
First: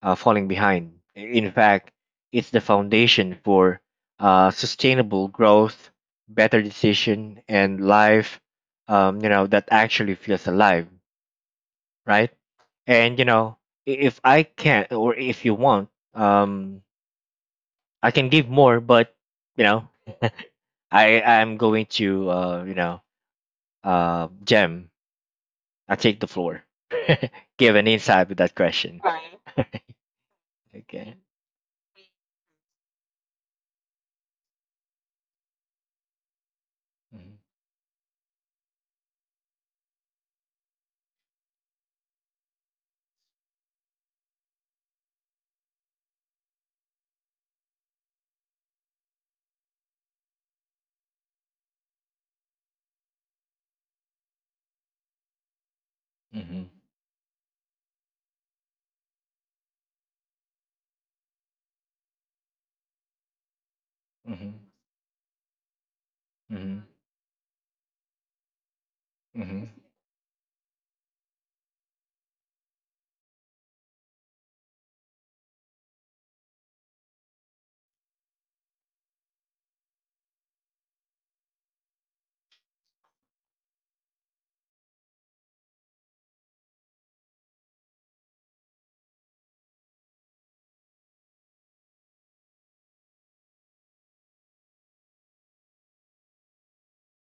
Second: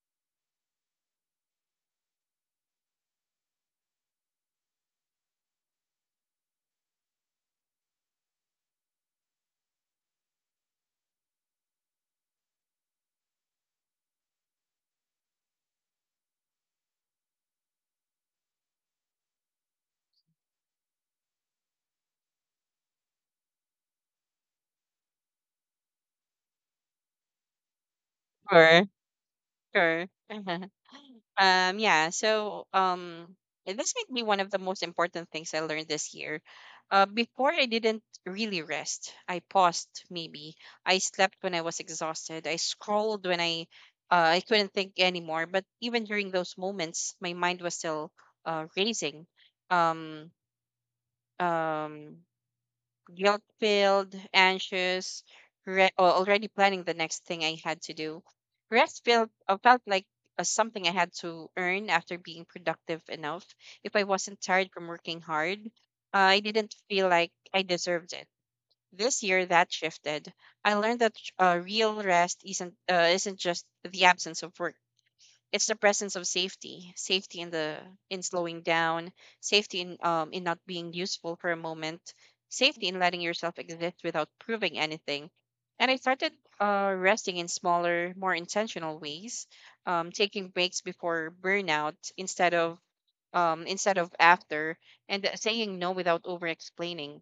Speaker 1: falling behind. In fact, it's the foundation for sustainable growth, better decision, and life. You know that actually feels alive, right? And you know, if I can, or if you want, um, I can give more, but you know, I'm going to, Gem, I take the floor, give an insight with that
Speaker 2: Sure,
Speaker 1: question.
Speaker 2: sure.
Speaker 1: Okay.
Speaker 2: Yeah, so and this might be one of the most important things I learned this year.
Speaker 1: Mm-hmm.
Speaker 2: Before I didn't really rest. I paused maybe. I slept when I was exhausted. I scrolled when I couldn't think anymore. But even during those moments, my mind was still racing. Um, um, Guilt filled, anxious, or already
Speaker 1: Mm-hmm.
Speaker 2: planning the next thing I had to do. Rest felt felt like something I had to earn after being productive enough. If I wasn't tired
Speaker 1: Hmm.
Speaker 2: from working hard, I didn't
Speaker 1: Hmm.
Speaker 2: feel like I deserved it. This year,
Speaker 1: Hmm.
Speaker 2: that shifted. I learned that real rest isn't just the absence of work. It's the presence of safety: safety in the in slowing down, safety in not being useful for a moment, safety in letting yourself exist without proving anything. And I started resting in smaller, more intentional ways, um, taking breaks before burnout instead of after, and saying no without over explaining,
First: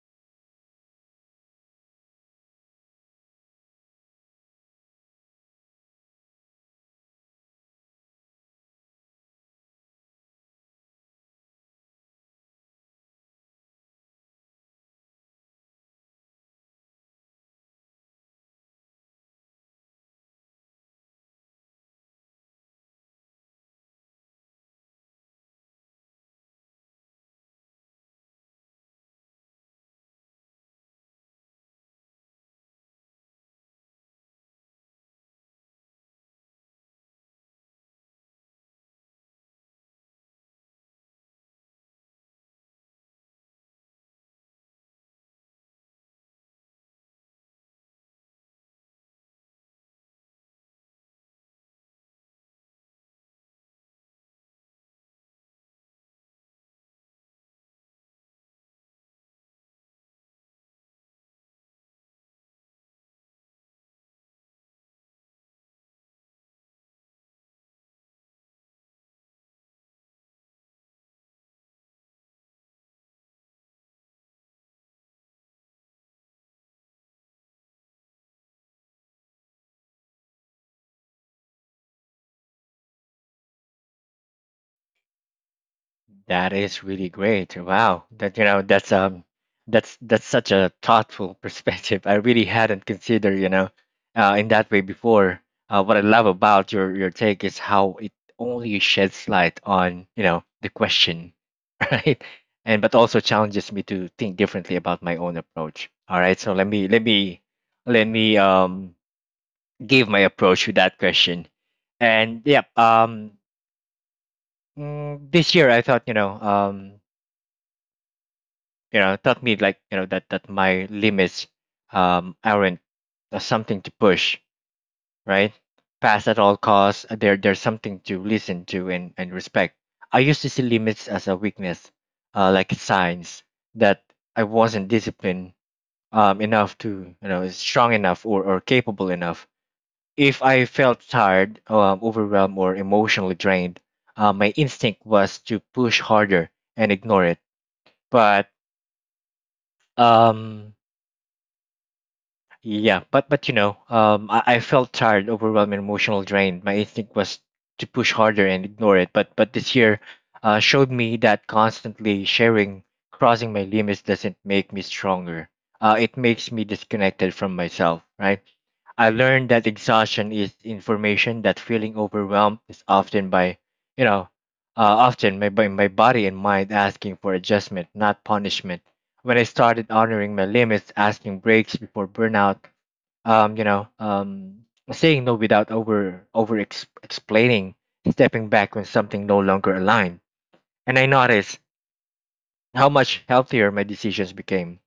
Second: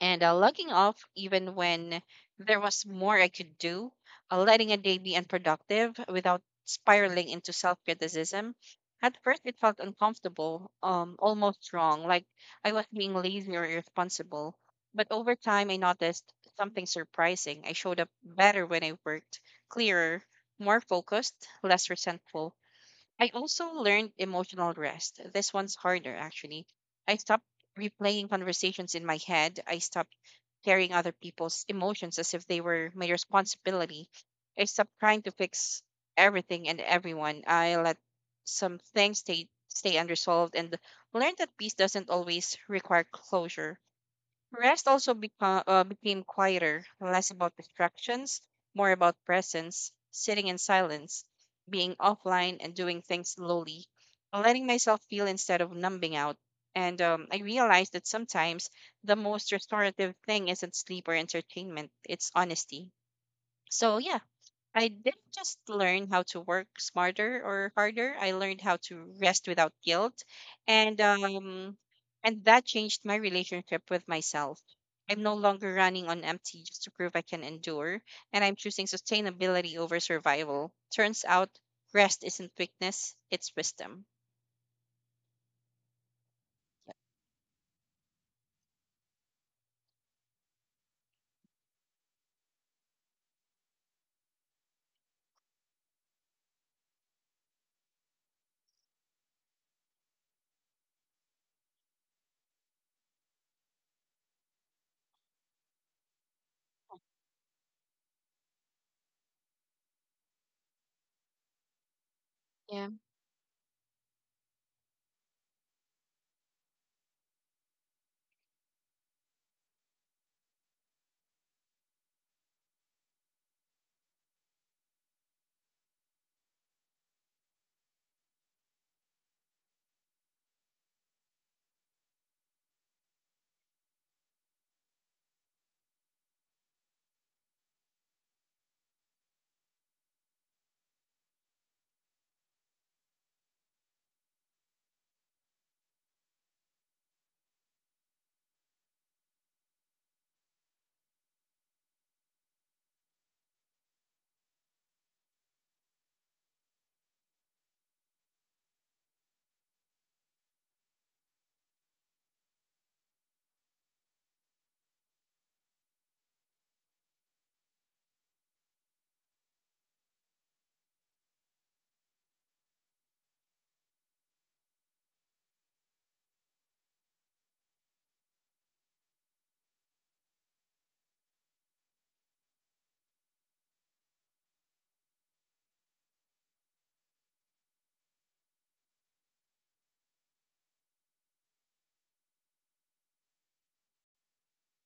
Speaker 2: and logging off even when there was more I could do, letting a day be unproductive without spiraling into self criticism. At first, it felt uncomfortable, almost wrong, like I was being lazy or irresponsible. But over time, I noticed something surprising. I showed up better when I worked, clearer, more focused, less resentful. I also learned emotional rest. This one's harder, actually. I stopped replaying conversations in my head. I stopped carrying other people's emotions as if they were my responsibility. I stopped trying to fix everything and everyone. I let some things stay unresolved and learned that peace doesn't always require closure. Became quieter, less about distractions, more about presence, sitting in silence, being offline and doing things slowly, letting myself feel instead of numbing out. And I realized that sometimes the most restorative thing isn't sleep or entertainment, it's honesty. So, yeah, I didn't just learn how to work smarter or harder. I learned how to rest without guilt, and um, and that changed my relationship with myself. I'm no longer running on empty just to prove I can endure, and I'm choosing sustainability over survival. Turns out, rest isn't weakness; it's wisdom.
Speaker 1: That is really great. Wow. That's that's such a thoughtful perspective. I really hadn't considered, you know, in that way before. What I love about your take is how it only sheds light on, you know, the question, right? And but also challenges me to think differently about my own approach. All right. So let me give my approach to that question. And yep, this year I thought, you know, taught me like, you know, that my limits aren't something to push, right? Pass at all costs. There's something to listen to and respect. I used to see limits as a weakness, like signs that I wasn't disciplined enough to, you know, strong enough or capable enough. If I felt tired, overwhelmed, or emotionally drained, my instinct was to push harder and ignore it but um you know I felt tired overwhelmed and emotional drained my instinct was to push harder and ignore it but this year showed me that constantly sharing crossing my limits doesn't make me stronger, it makes me disconnected from myself, right? I learned that exhaustion is information, that feeling overwhelmed is often by, you know, uh, often my, by my body and mind asking for adjustment, not punishment. When I started honoring my limits, asking breaks before burnout, um, you know, um, saying no without explaining, stepping back when something no longer aligned, and I noticed how much healthier my decisions became.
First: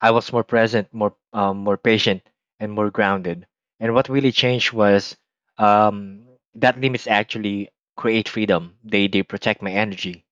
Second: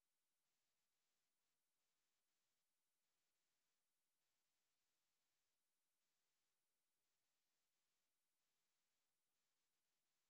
Speaker 1: I was more present, more patient, and more grounded. And what really changed was um, that limits actually create freedom. They protect my energy,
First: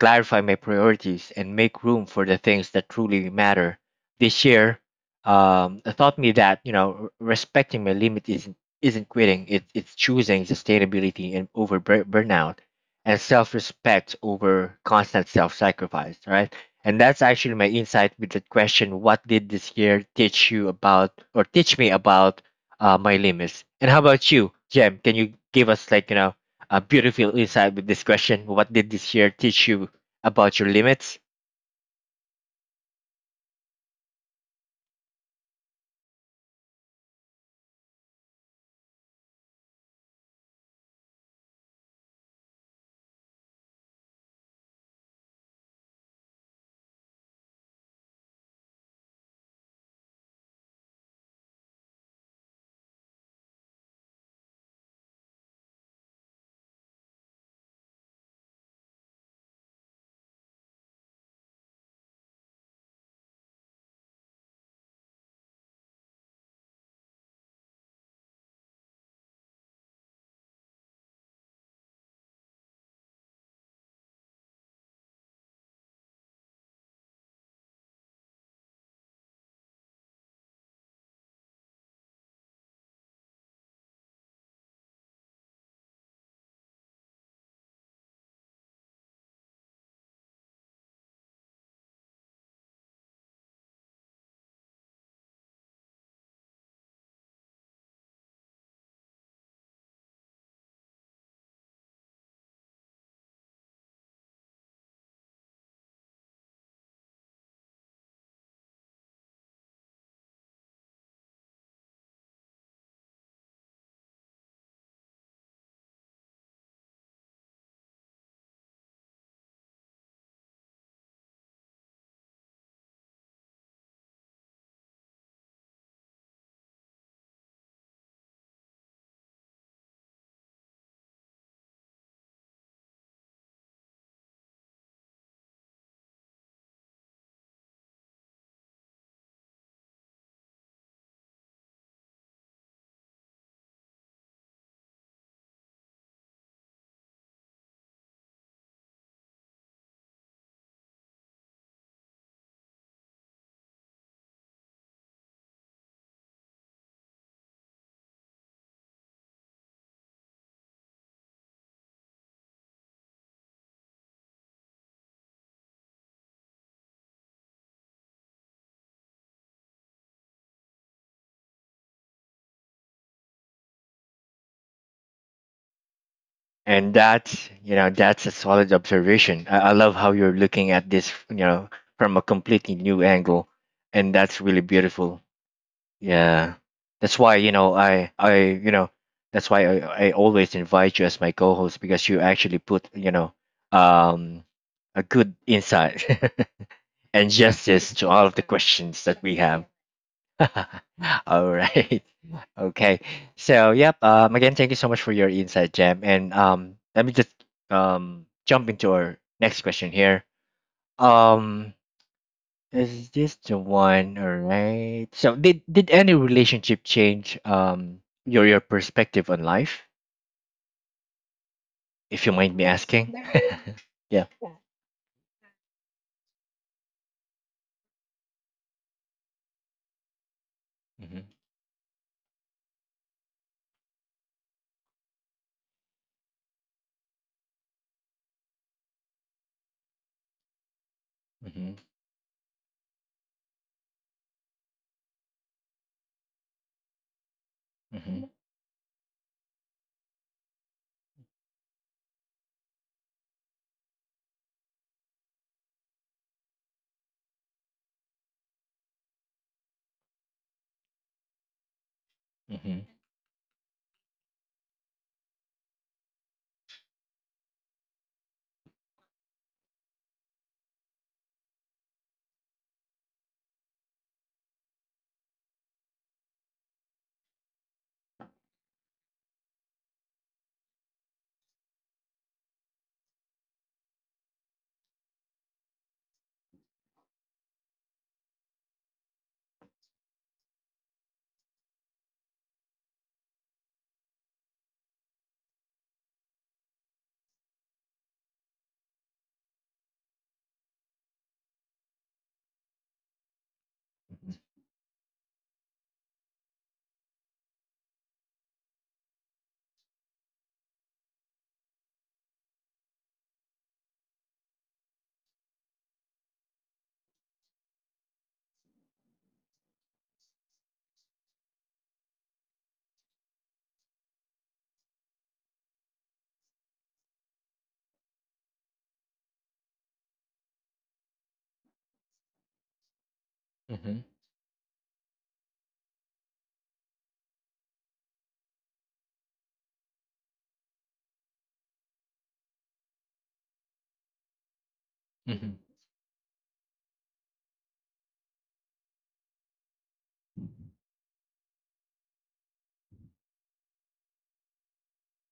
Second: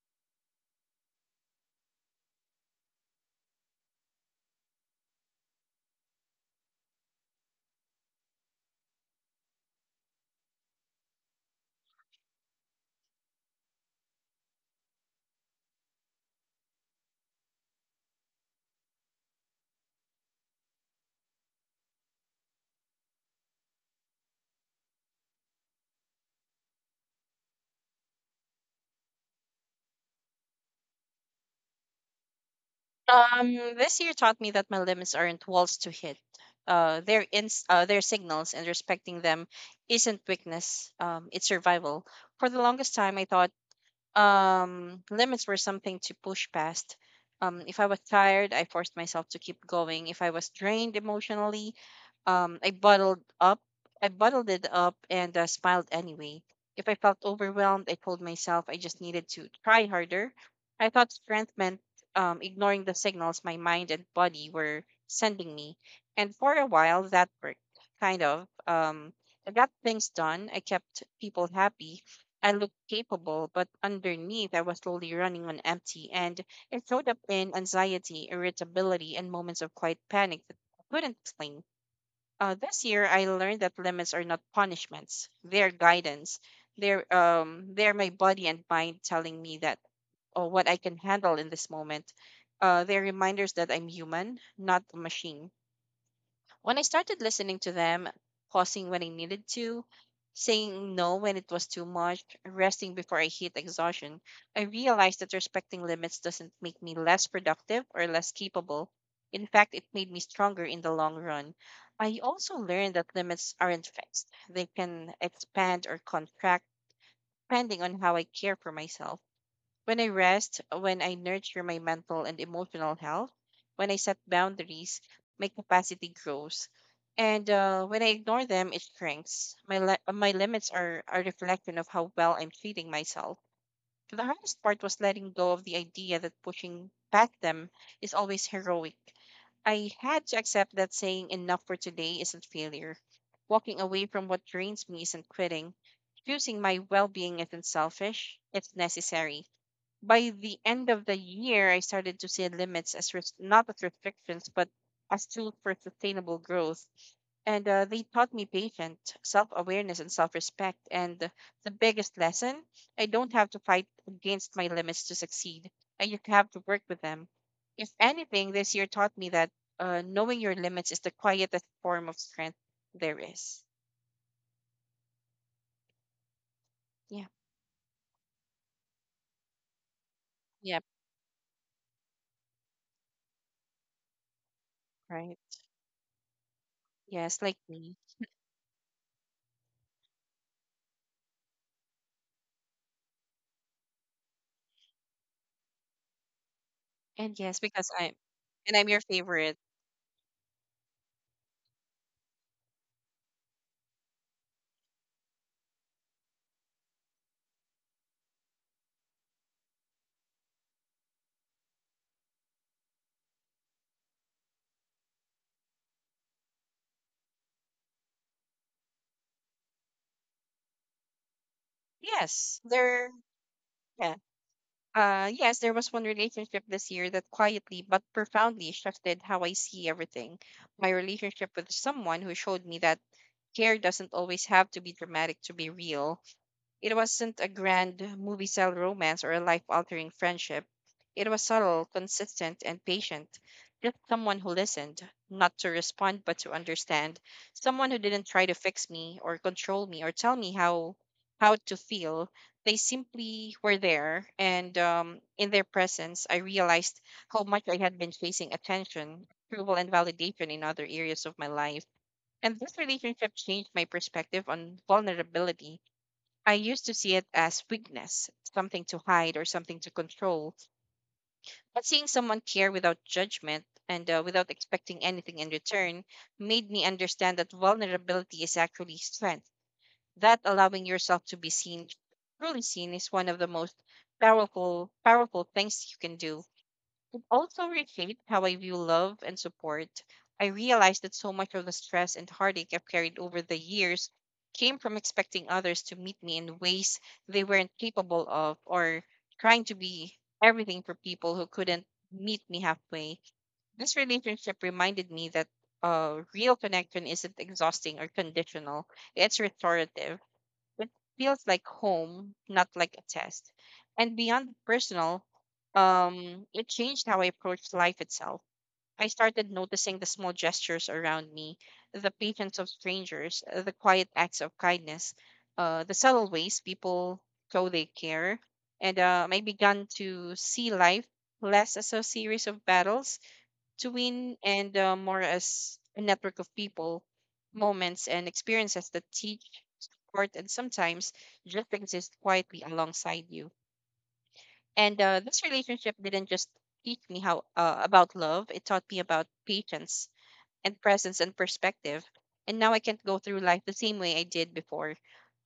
Speaker 1: clarify my priorities, and make room for the things that truly matter. This year, it taught me that you know respecting my limit isn't quitting. It's choosing sustainability and over burnout, and self-respect over constant self-sacrifice. Right, and that's actually my insight with the question: What did this year teach you about, or teach me about my limits? And how about you, Jem? Can you give us like you know a beautiful insight with this question. What did this year teach you about your limits?
Speaker 2: This year taught me that my limits aren't walls to hit. They're signals, and respecting them isn't weakness. It's survival. For the longest time, I thought limits were something to push past. If I was tired, I forced myself to keep going. If I was drained emotionally, I bottled up. I bottled it up and smiled anyway. If I felt overwhelmed, I told myself I just needed to try harder. I thought strength meant ignoring the signals my mind and body were sending me. And for a while, that worked, kind of. I got things done. I kept people happy. I looked capable, but underneath, I was slowly running on empty. And it showed up in anxiety, irritability, and moments of quiet panic that I couldn't explain. This year, I learned that limits are not punishments; they're guidance. They're my body and mind telling me that oh what I can handle in this moment. They're reminders that I'm human, not a machine. When I started listening to them, pausing when I needed to, saying no when it was too much, resting before I hit exhaustion, I realized that respecting limits doesn't make me less productive or less capable. In fact, it made me stronger in the long run. I also learned that limits aren't fixed, they can expand or contract depending on how I care for myself. When I rest, when I nurture my mental and emotional health, when I set boundaries, my capacity grows. And when I ignore them, it shrinks. My limits are a reflection of how well I'm treating myself. The hardest part was letting go of the idea that pushing past them is always heroic. I had to accept that saying enough for today isn't failure. Walking away from what drains me isn't quitting. Choosing my well being isn't selfish, it's necessary by the end of the year, I started to see not as restrictions, but as tools for sustainable growth. And they taught me patience, self awareness, and self respect. And the biggest lesson I don't have to fight against my limits to succeed. I just have to work with them. If anything, this year taught me that knowing your limits is the quietest form of strength there is.
Speaker 1: And
Speaker 2: Yeah.
Speaker 1: that's you know that's a solid observation. I love how you're looking
Speaker 2: Yep.
Speaker 1: at this you know from a completely new angle, and that's really beautiful.
Speaker 2: Right.
Speaker 1: Yeah, that's
Speaker 2: Yes,
Speaker 1: why
Speaker 2: like
Speaker 1: you know
Speaker 2: me.
Speaker 1: I you know that's why I always invite you as my co-host because you actually put you know um a good insight
Speaker 2: And
Speaker 1: and
Speaker 2: yes, because
Speaker 1: justice
Speaker 2: I'm,
Speaker 1: to all of the
Speaker 2: and I'm your
Speaker 1: questions that we
Speaker 2: favorite.
Speaker 1: have. All right. Okay. So, yep. Again, thank you so much for your insight, Jam. And let me just jump into our next question here. Um, is this the one? All right. So, did any relationship change your perspective on life? If you
Speaker 2: Yes,
Speaker 1: mind me
Speaker 2: there.
Speaker 1: asking.
Speaker 2: Yeah.
Speaker 1: Yeah.
Speaker 2: Yes, there was one relationship this year that quietly but profoundly shifted how I see everything. My
Speaker 1: Mm-hmm.
Speaker 2: relationship with someone who showed me that care doesn't always have to be dramatic to be real. It wasn't a grand movie style romance or a life altering friendship. It was subtle,
Speaker 1: Mm-hmm.
Speaker 2: consistent, and patient. Just someone who listened, not to respond but to understand. Someone who didn't
Speaker 1: Mm-hmm.
Speaker 2: try to fix me or control me or tell me how to feel. They simply were there, and in their presence, I realized how much I had been chasing attention, approval, and validation in other areas of my life. And this
Speaker 1: Mm-hmm. Mm-hmm.
Speaker 2: relationship changed my perspective on vulnerability. I used to see it as weakness, something to hide or something to control. But seeing someone care without judgment and without expecting anything in return made me understand that vulnerability is actually strength. That allowing yourself to be seen, truly seen, is one of the most powerful things you can do. Also reshaped how I view love and support. I realized that so much of the stress and heartache I've carried over the years came from expecting others to meet me in ways they weren't capable of or trying to be everything for people who couldn't meet me halfway. This relationship reminded me that real connection isn't exhausting or conditional, it's restorative. It feels like home, not like a test. And beyond personal, it changed how I approached life itself. I started noticing the small gestures around me, the patience of strangers, the quiet acts of kindness, the subtle ways people show they care. And I began to see life less as a series of battles to
Speaker 1: Mm-hmm.
Speaker 2: win and more as a network of people, moments, and experiences that teach, support, and sometimes just exist quietly alongside you. And this
Speaker 1: Mm-hmm.
Speaker 2: relationship didn't just teach me how about love; it taught me about patience, and presence and perspective. And now I can't go through life the same way I did before.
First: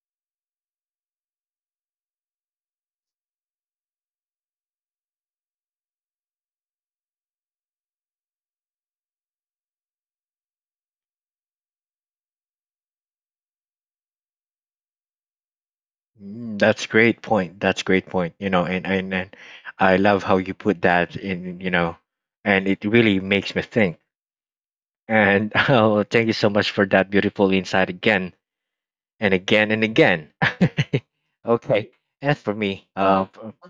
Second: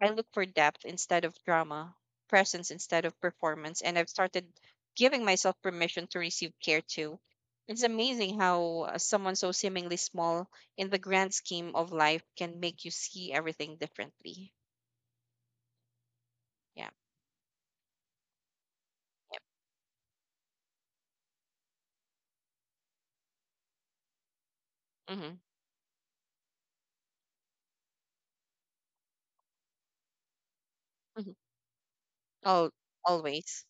Speaker 2: I look for depth instead of drama, presence instead of performance, and I've started giving myself permission to receive care too. It's amazing how someone so seemingly small in the grand scheme of life can make you see everything differently.
Speaker 1: Mm. That's
Speaker 2: Yeah.
Speaker 1: great point. That's great point. And
Speaker 2: Yep.
Speaker 1: I love how you put that in, you know, and it really makes me think.
Speaker 2: Mm-hmm.
Speaker 1: And oh, thank you so much for that beautiful insight again and again and again.
Speaker 2: Hmm.
Speaker 1: Okay. As for
Speaker 2: Al-
Speaker 1: me,
Speaker 2: Always.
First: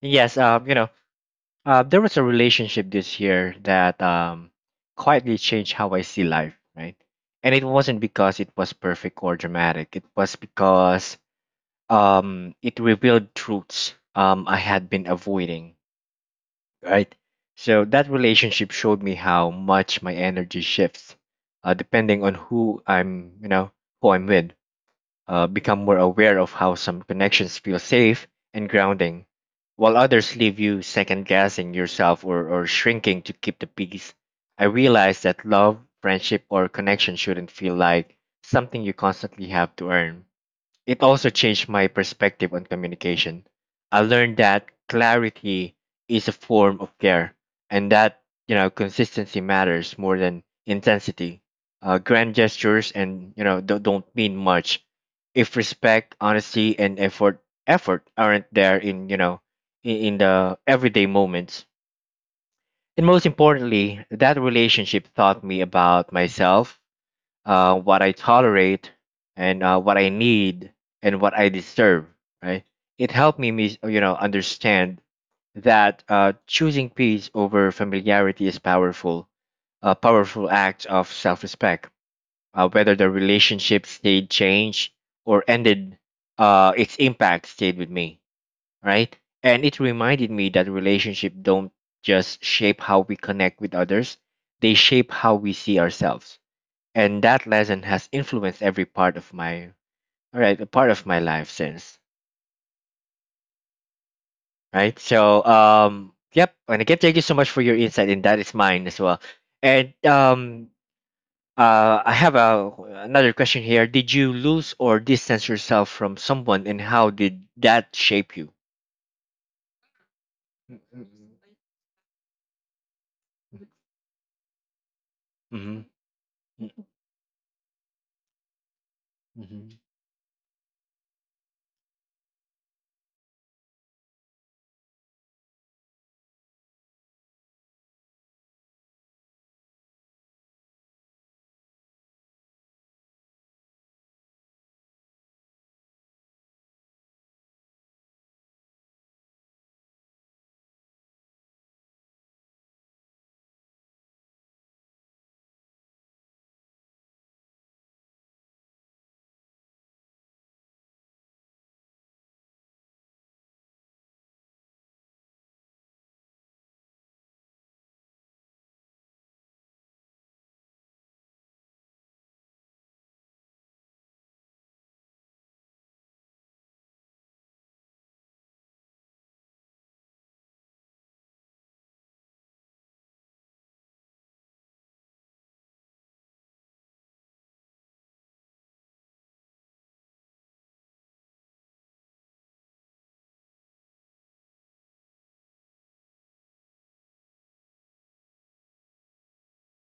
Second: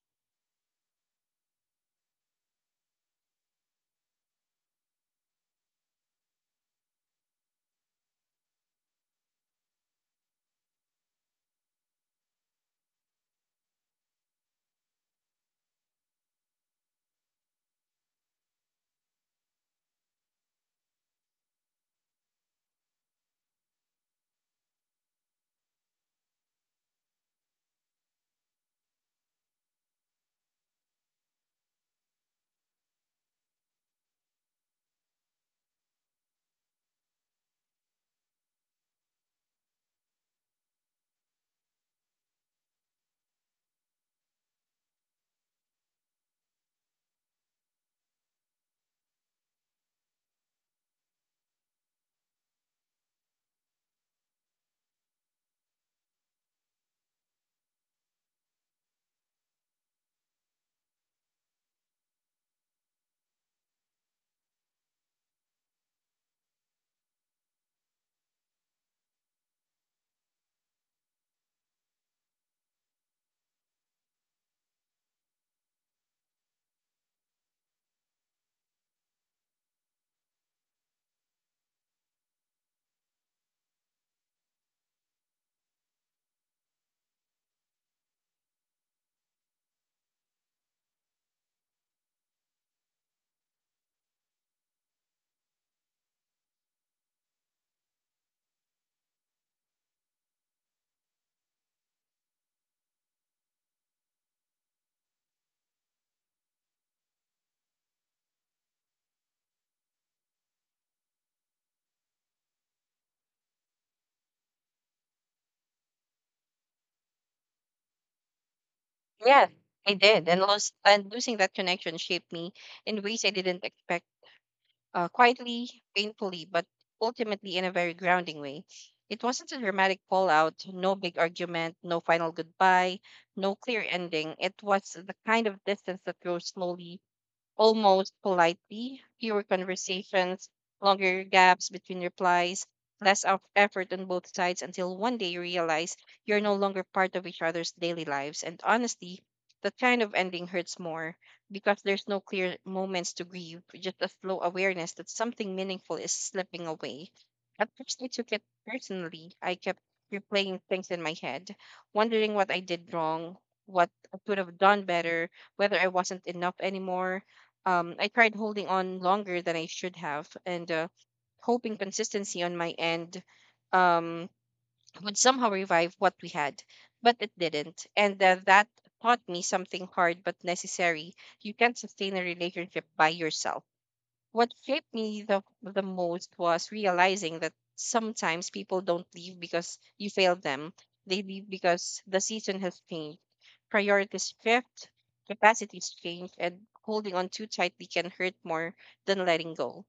Speaker 1: yes, you know, there was a relationship this year that quietly changed how I see life, right? And it wasn't because it was perfect or dramatic. It was because it revealed truths I had been avoiding, right? So that relationship showed me how much my energy shifts depending on who I'm, you know, who I'm with. Become more aware of how some connections feel safe and grounding, while others leave you second guessing yourself or shrinking to keep the peace. I realized that love, friendship, or connection shouldn't feel like something you constantly have to earn. It also changed my perspective on communication. I learned that clarity is a form of care and that, you know, consistency matters more than intensity. Grand gestures and, you know, don't mean much if respect, honesty and effort aren't there in, you know, in the everyday moments. And most importantly, that relationship taught me about myself, what I tolerate, and what I need, and what I deserve. Right? It helped me, you know, understand that choosing peace over familiarity is powerful, a powerful act of self-respect. Whether the relationship stayed changed or ended, its impact stayed with me. Right? And it reminded me that relationship don't just shape how we connect with others; they shape how we see ourselves, and that lesson has influenced every part of my all right a part of my life since, right? So yep, and again thank you so much for your insight and that is mine as well. And I have a another question here: did you lose or distance yourself from someone, and how did that shape you?
Speaker 2: Yeah, I did. And lost
Speaker 1: Mm-hmm.
Speaker 2: and losing that connection shaped me in ways I didn't expect, quietly,
Speaker 1: Mm-hmm.
Speaker 2: painfully, but ultimately in a very grounding way. It wasn't a
Speaker 1: Mm-hmm.
Speaker 2: dramatic fallout, no big argument, no final goodbye, no clear ending. It was the kind of distance that grows slowly almost politely, fewer conversations, longer gaps between replies, less of effort on both sides until one day you realize you're no longer part of each other's daily lives. And honestly, that kind of ending hurts more because there's no clear moments to grieve, just a slow awareness that something meaningful is slipping away. At first, I took it personally. I kept replaying things in my head, wondering what I did wrong, what I could have done better, whether I wasn't enough anymore. I tried holding on longer than I should have and hoping consistency on my end um, would somehow revive what we had, but it didn't. And that taught me something hard but necessary. You can't sustain a relationship by yourself. What shaped me the most was realizing that sometimes people don't leave because you failed them. They leave because the season has changed, priorities shift, capacities change, and holding on too tightly can hurt more than letting go.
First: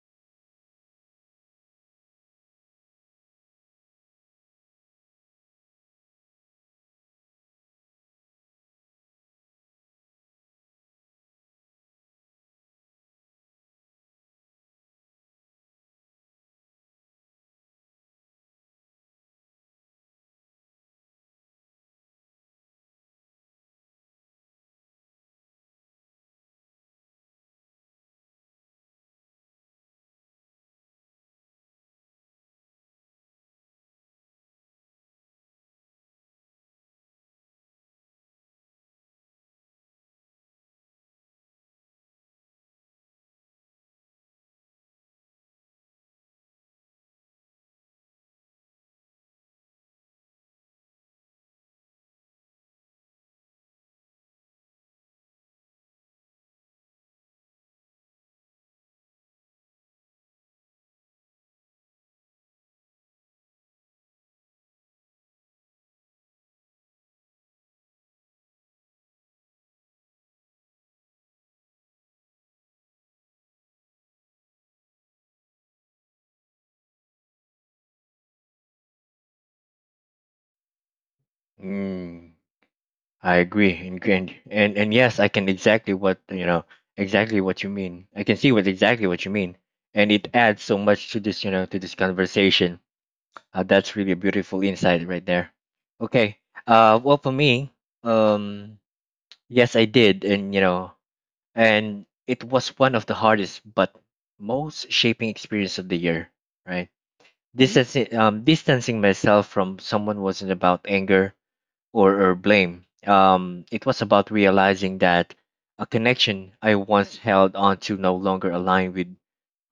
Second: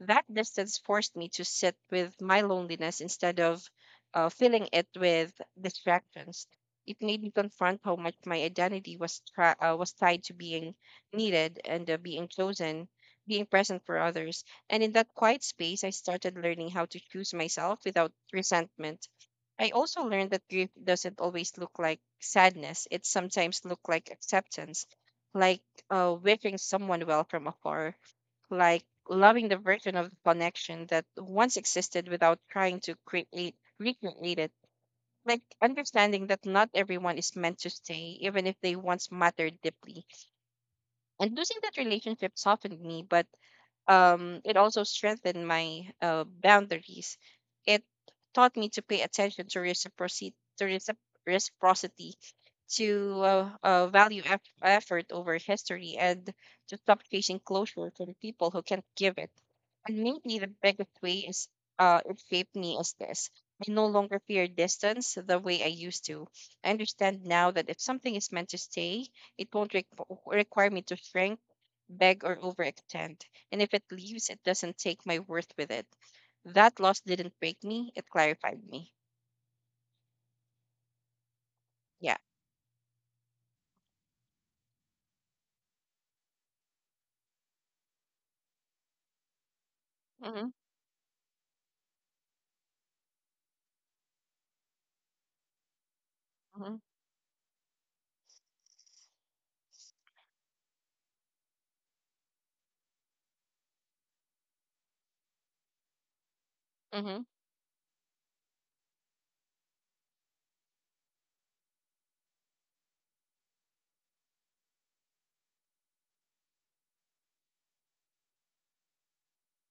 Speaker 2: That distance forced me to sit with my loneliness instead of filling it with distractions. It made me confront how much my identity was tied to being needed and being chosen, being present for others. And in that quiet space, I started learning how to choose myself without resentment. I also learned that grief doesn't always look like sadness. It sometimes looks like acceptance, like wishing someone well from afar, like loving the version of the connection that once existed without trying to create recreate it, like understanding that not everyone is meant to stay even if they once mattered deeply. And losing that relationship softened me, but it also strengthened my boundaries. It taught me to pay attention to reciprocity, reciprocity, to value effort over history, and to stop chasing closure from people who can't give it. And maybe the biggest way is it shaped me is this. I no longer fear distance the way I used to. I understand now that if something is meant to stay, it won't requ require me to shrink, beg, or overextend. And if it leaves, it doesn't take my worth with it. That loss didn't break me, it clarified me. Yeah.
Speaker 1: Mm. I agree, and yes, I can exactly what you know exactly what you mean. I can see what exactly what you mean, and it
Speaker 2: Mm-hmm.
Speaker 1: adds so much to this you know to this conversation. That's really a beautiful insight right there. Okay.
Speaker 2: Mm-hmm.
Speaker 1: Well, for me, um, yes, I did, and you know, and it was one of the hardest but most shaping experience of the year. Right,
Speaker 2: Mm-hmm.
Speaker 1: distancing myself from someone wasn't about anger or blame. It was about realizing that a connection I once held on to no longer aligned with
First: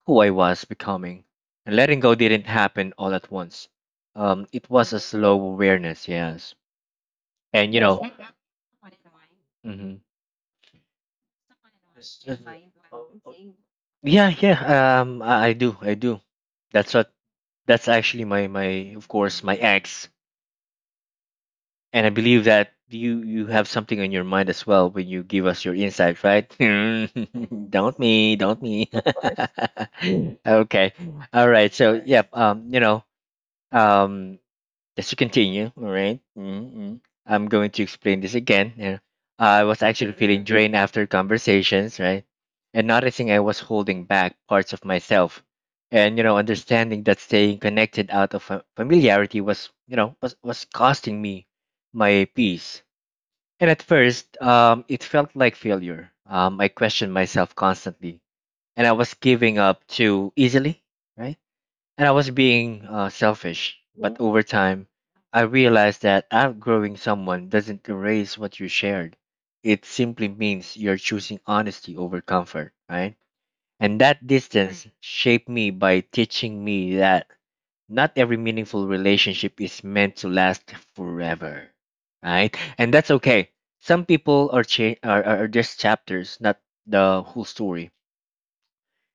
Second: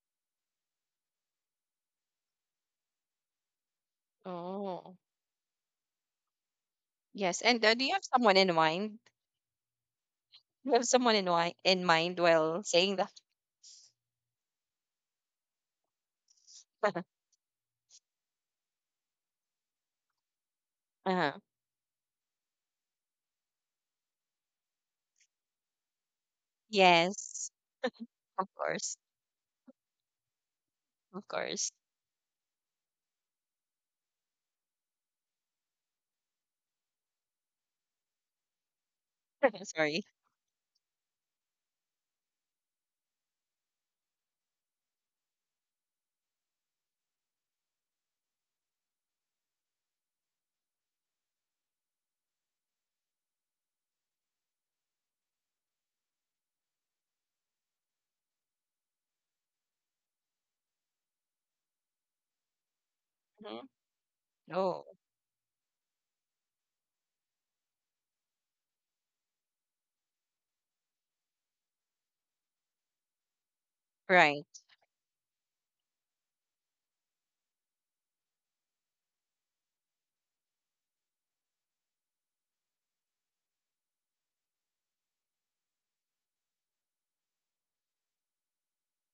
Speaker 1: who I was becoming. And letting go didn't happen all at once. It was
Speaker 2: Oh,
Speaker 1: a slow awareness, yes.
Speaker 2: yes. And
Speaker 1: And you
Speaker 2: do you
Speaker 1: know,
Speaker 2: have someone in mind?
Speaker 1: mhm.
Speaker 2: Do you have someone in mind while saying that?
Speaker 1: Yeah, yeah. I do, I do. That's what. That's actually of course, my ex.
Speaker 2: Uh-huh.
Speaker 1: And I believe that you have something on your mind as well when you give us your insight, right?
Speaker 2: Yes, of
Speaker 1: Don't me.
Speaker 2: course.
Speaker 1: Okay.
Speaker 2: Of
Speaker 1: All
Speaker 2: course.
Speaker 1: right. So, yep. You know, um, just to continue, all right? Mm-hmm. I'm going to explain this again. You know, I was
Speaker 2: Sorry.
Speaker 1: actually feeling drained after conversations, right? And noticing I was holding back parts of myself. And you know, understanding that staying connected out of familiarity was, you know, was costing me my peace. And at first, it felt like failure. I questioned myself constantly, and I was giving up too easily, right? And I was being
Speaker 2: Mhm.
Speaker 1: selfish. But over
Speaker 2: Oh,
Speaker 1: time, I realized that outgrowing someone doesn't erase what you shared. It simply means you're choosing honesty over comfort, right? And that
Speaker 2: right,
Speaker 1: distance shaped me by teaching me that not every meaningful relationship is meant to last forever, right? And that's okay. Some people are just chapters, not the whole story.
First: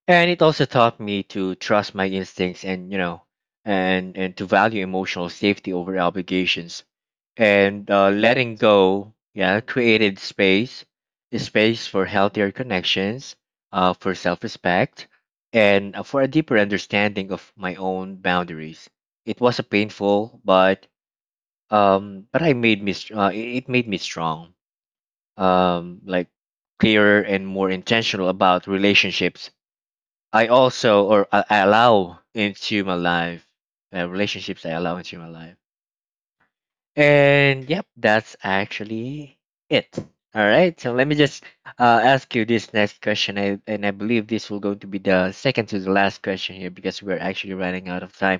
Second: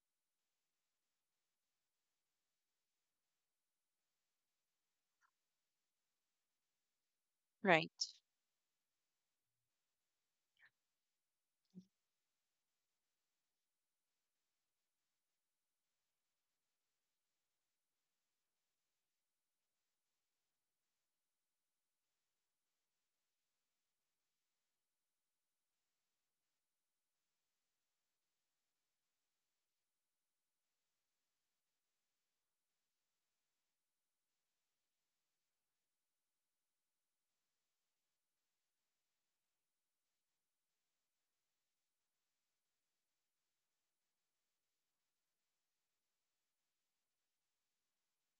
Speaker 1: And it also taught me to trust my instincts and you know and to value emotional safety over obligations, and
Speaker 2: right.
Speaker 1: letting go yeah created space, for healthier connections, for self-respect, and for a deeper understanding of my own boundaries. It was a painful but I made me str- it it made me strong, like clearer and more intentional about relationships I also or I allow into my life, relationships I allow into my life. And yep, that's actually it. All right, so let me just ask you this next question, and I believe this will going to be the second to the last question here because we're actually running out of time.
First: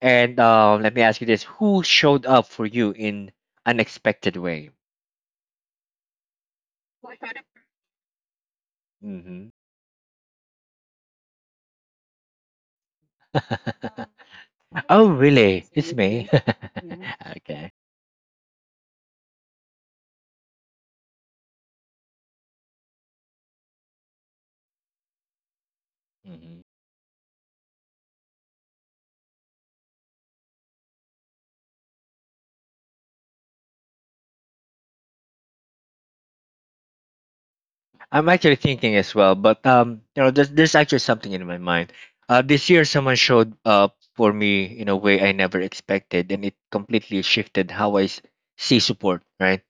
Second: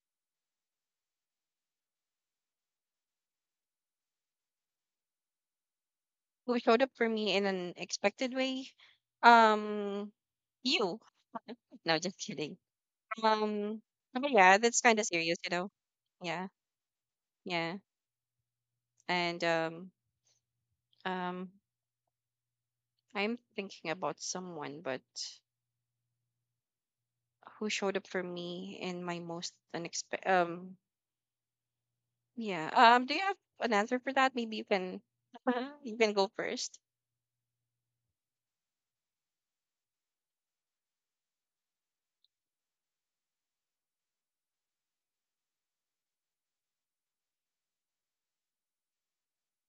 Speaker 1: And let me ask you this: Who showed up for you in unexpected way?
Speaker 2: Who showed up for me in an expected way?
Speaker 1: Hmm.
Speaker 2: Um, you. No, just kidding. Um, but yeah, that's kind of
Speaker 1: Oh,
Speaker 2: serious, you
Speaker 1: really?
Speaker 2: know.
Speaker 1: It's me.
Speaker 2: Yeah.
Speaker 1: Okay.
Speaker 2: Yeah. And um I'm thinking about someone but
Speaker 1: Mm-hmm.
Speaker 2: who showed up for me in my most unexpected, um, yeah. Um, do you have an answer for that? Maybe you can you can go first.
Speaker 1: I'm actually thinking as well, but you know, there's actually something in my mind. This year, someone showed up for me in a way I never expected, and it completely shifted how see support. Right?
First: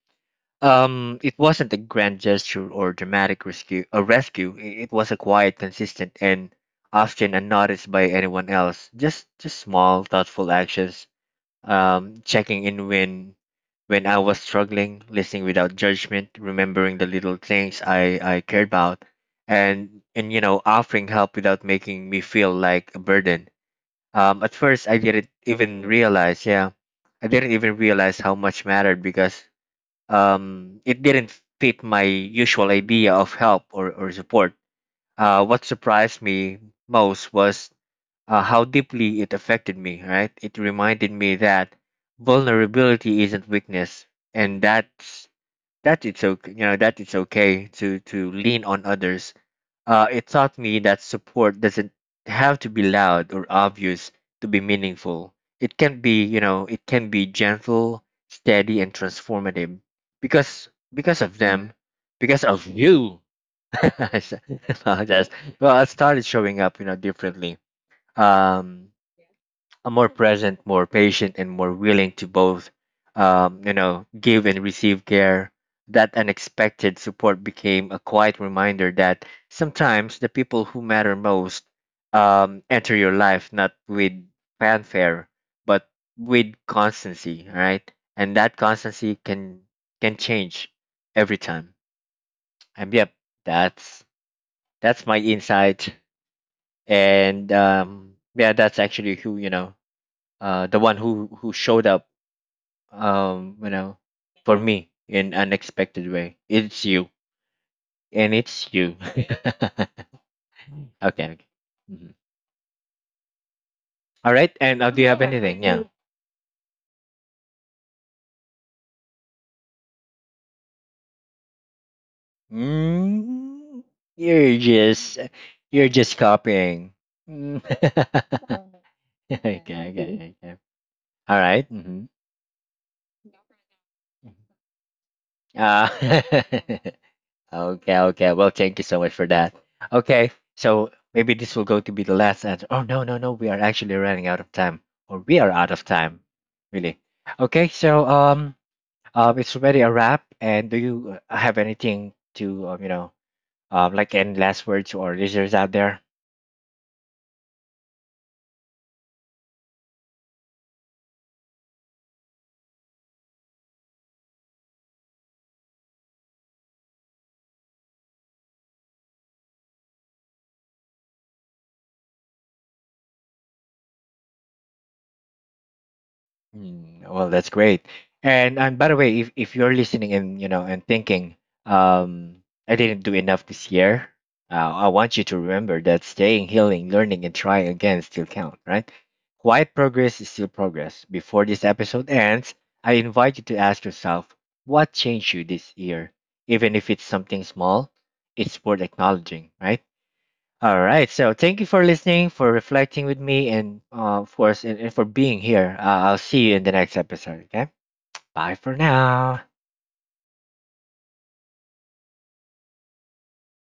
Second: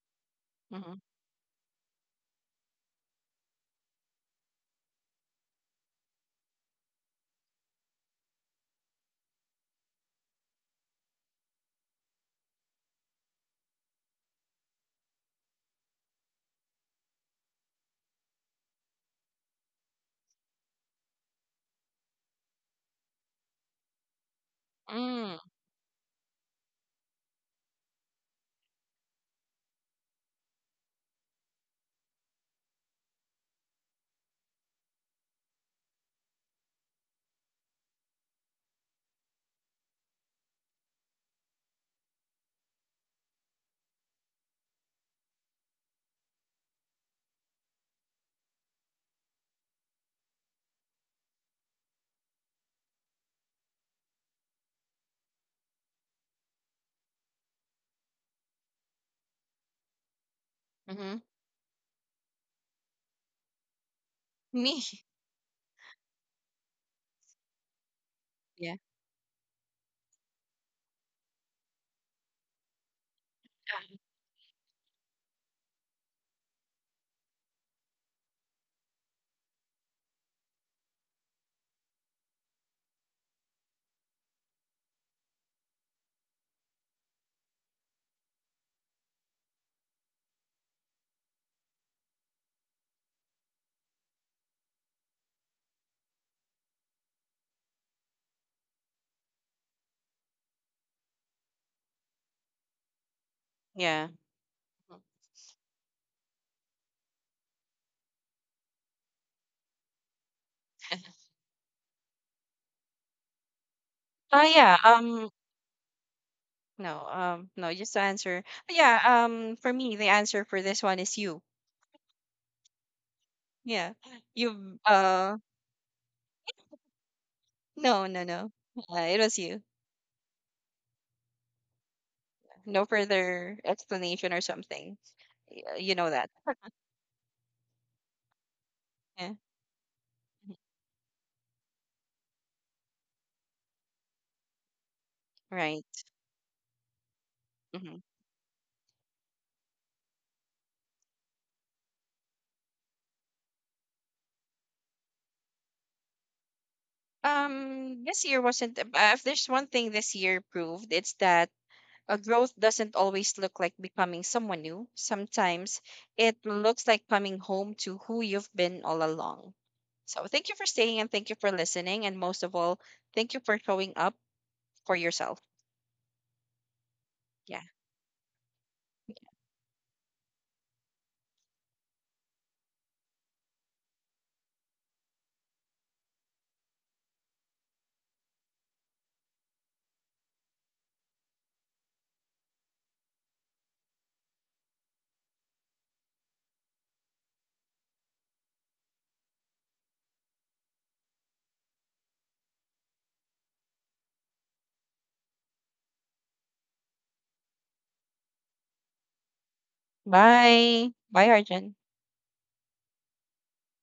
Speaker 2: Mm-hmm.
Speaker 1: It wasn't a grand gesture or dramatic rescue. A rescue. It was a quiet, consistent, and often unnoticed by anyone else. Just small, thoughtful actions checking in when I was struggling, listening without judgment, remembering the little things I cared about, and you know, offering help without making me feel like a burden. At first, I didn't
Speaker 2: Mm,
Speaker 1: even realize. Yeah, I didn't even realize how much mattered because it didn't fit my usual idea of help or support. What surprised me most was how deeply it affected me, right? It reminded me that vulnerability isn't weakness and that it's okay, you know, that it's okay to lean on others. It taught me that support doesn't have to be loud or obvious to be meaningful. It can be, you know, it can be gentle, steady and transformative because
Speaker 2: mm-hmm.
Speaker 1: because of them, because of you. I
Speaker 2: Me.
Speaker 1: apologize. Well, I started showing up, you know, differently.
Speaker 2: Yeah.
Speaker 1: Um, More present, more patient, and more willing to both, you know, give and receive care. That unexpected support became a quiet reminder that sometimes the people who matter most enter your life not with fanfare, but with constancy, right? And that constancy can change every time. And yep, that's that's my insight. And yeah, that's actually who you know, the one who showed up, you know,
Speaker 2: Yeah.
Speaker 1: for me in unexpected way. It's you, and it's you. Okay. Okay. Mhm. All
Speaker 2: Uh
Speaker 1: right. And
Speaker 2: yeah,
Speaker 1: do you have
Speaker 2: um
Speaker 1: anything? Yeah.
Speaker 2: no, no, just to answer. Yeah, um, for me the answer for this one is you.
Speaker 1: Mm,
Speaker 2: Yeah.
Speaker 1: you're
Speaker 2: you
Speaker 1: just copying. Mm.
Speaker 2: No, no, no. It was
Speaker 1: Okay.
Speaker 2: you.
Speaker 1: Okay. Okay. All right. Mm-hmm.
Speaker 2: No further explanation or something.
Speaker 1: Uh,
Speaker 2: You know that.
Speaker 1: okay, okay. Well, thank you so much for
Speaker 2: Yeah.
Speaker 1: that. Okay, so maybe this will go to be the last answer. Oh, no, no, no. We are actually running out of time, or we are out of
Speaker 2: Right.
Speaker 1: time, really. Okay,
Speaker 2: Hmm.
Speaker 1: so it's already a wrap. And do you have anything to you know, like any last words or our listeners out there?
Speaker 2: This year wasn't. Ab- If there's one thing this year proved, it's that a growth doesn't always look like becoming someone new. Sometimes it looks like coming home to who you've been all along. So thank you for staying and thank you for listening. And most of all, thank you for showing up for yourself.
Speaker 1: Mm, well, that's
Speaker 2: Yeah.
Speaker 1: great. And by the way, if you're listening and you know and thinking, um, I didn't do enough this year, I want you to remember that staying, healing, learning, and trying again still count, right? Quiet progress is still progress. Before this episode ends, I invite you to ask yourself, what changed you this year? Even if it's something small, it's worth acknowledging, right? All right. So thank you for listening, for reflecting with me, and of course, and for being here. I'll see you in the next episode. Okay. Bye for now.
Speaker 2: Bye. Bye, Arjun.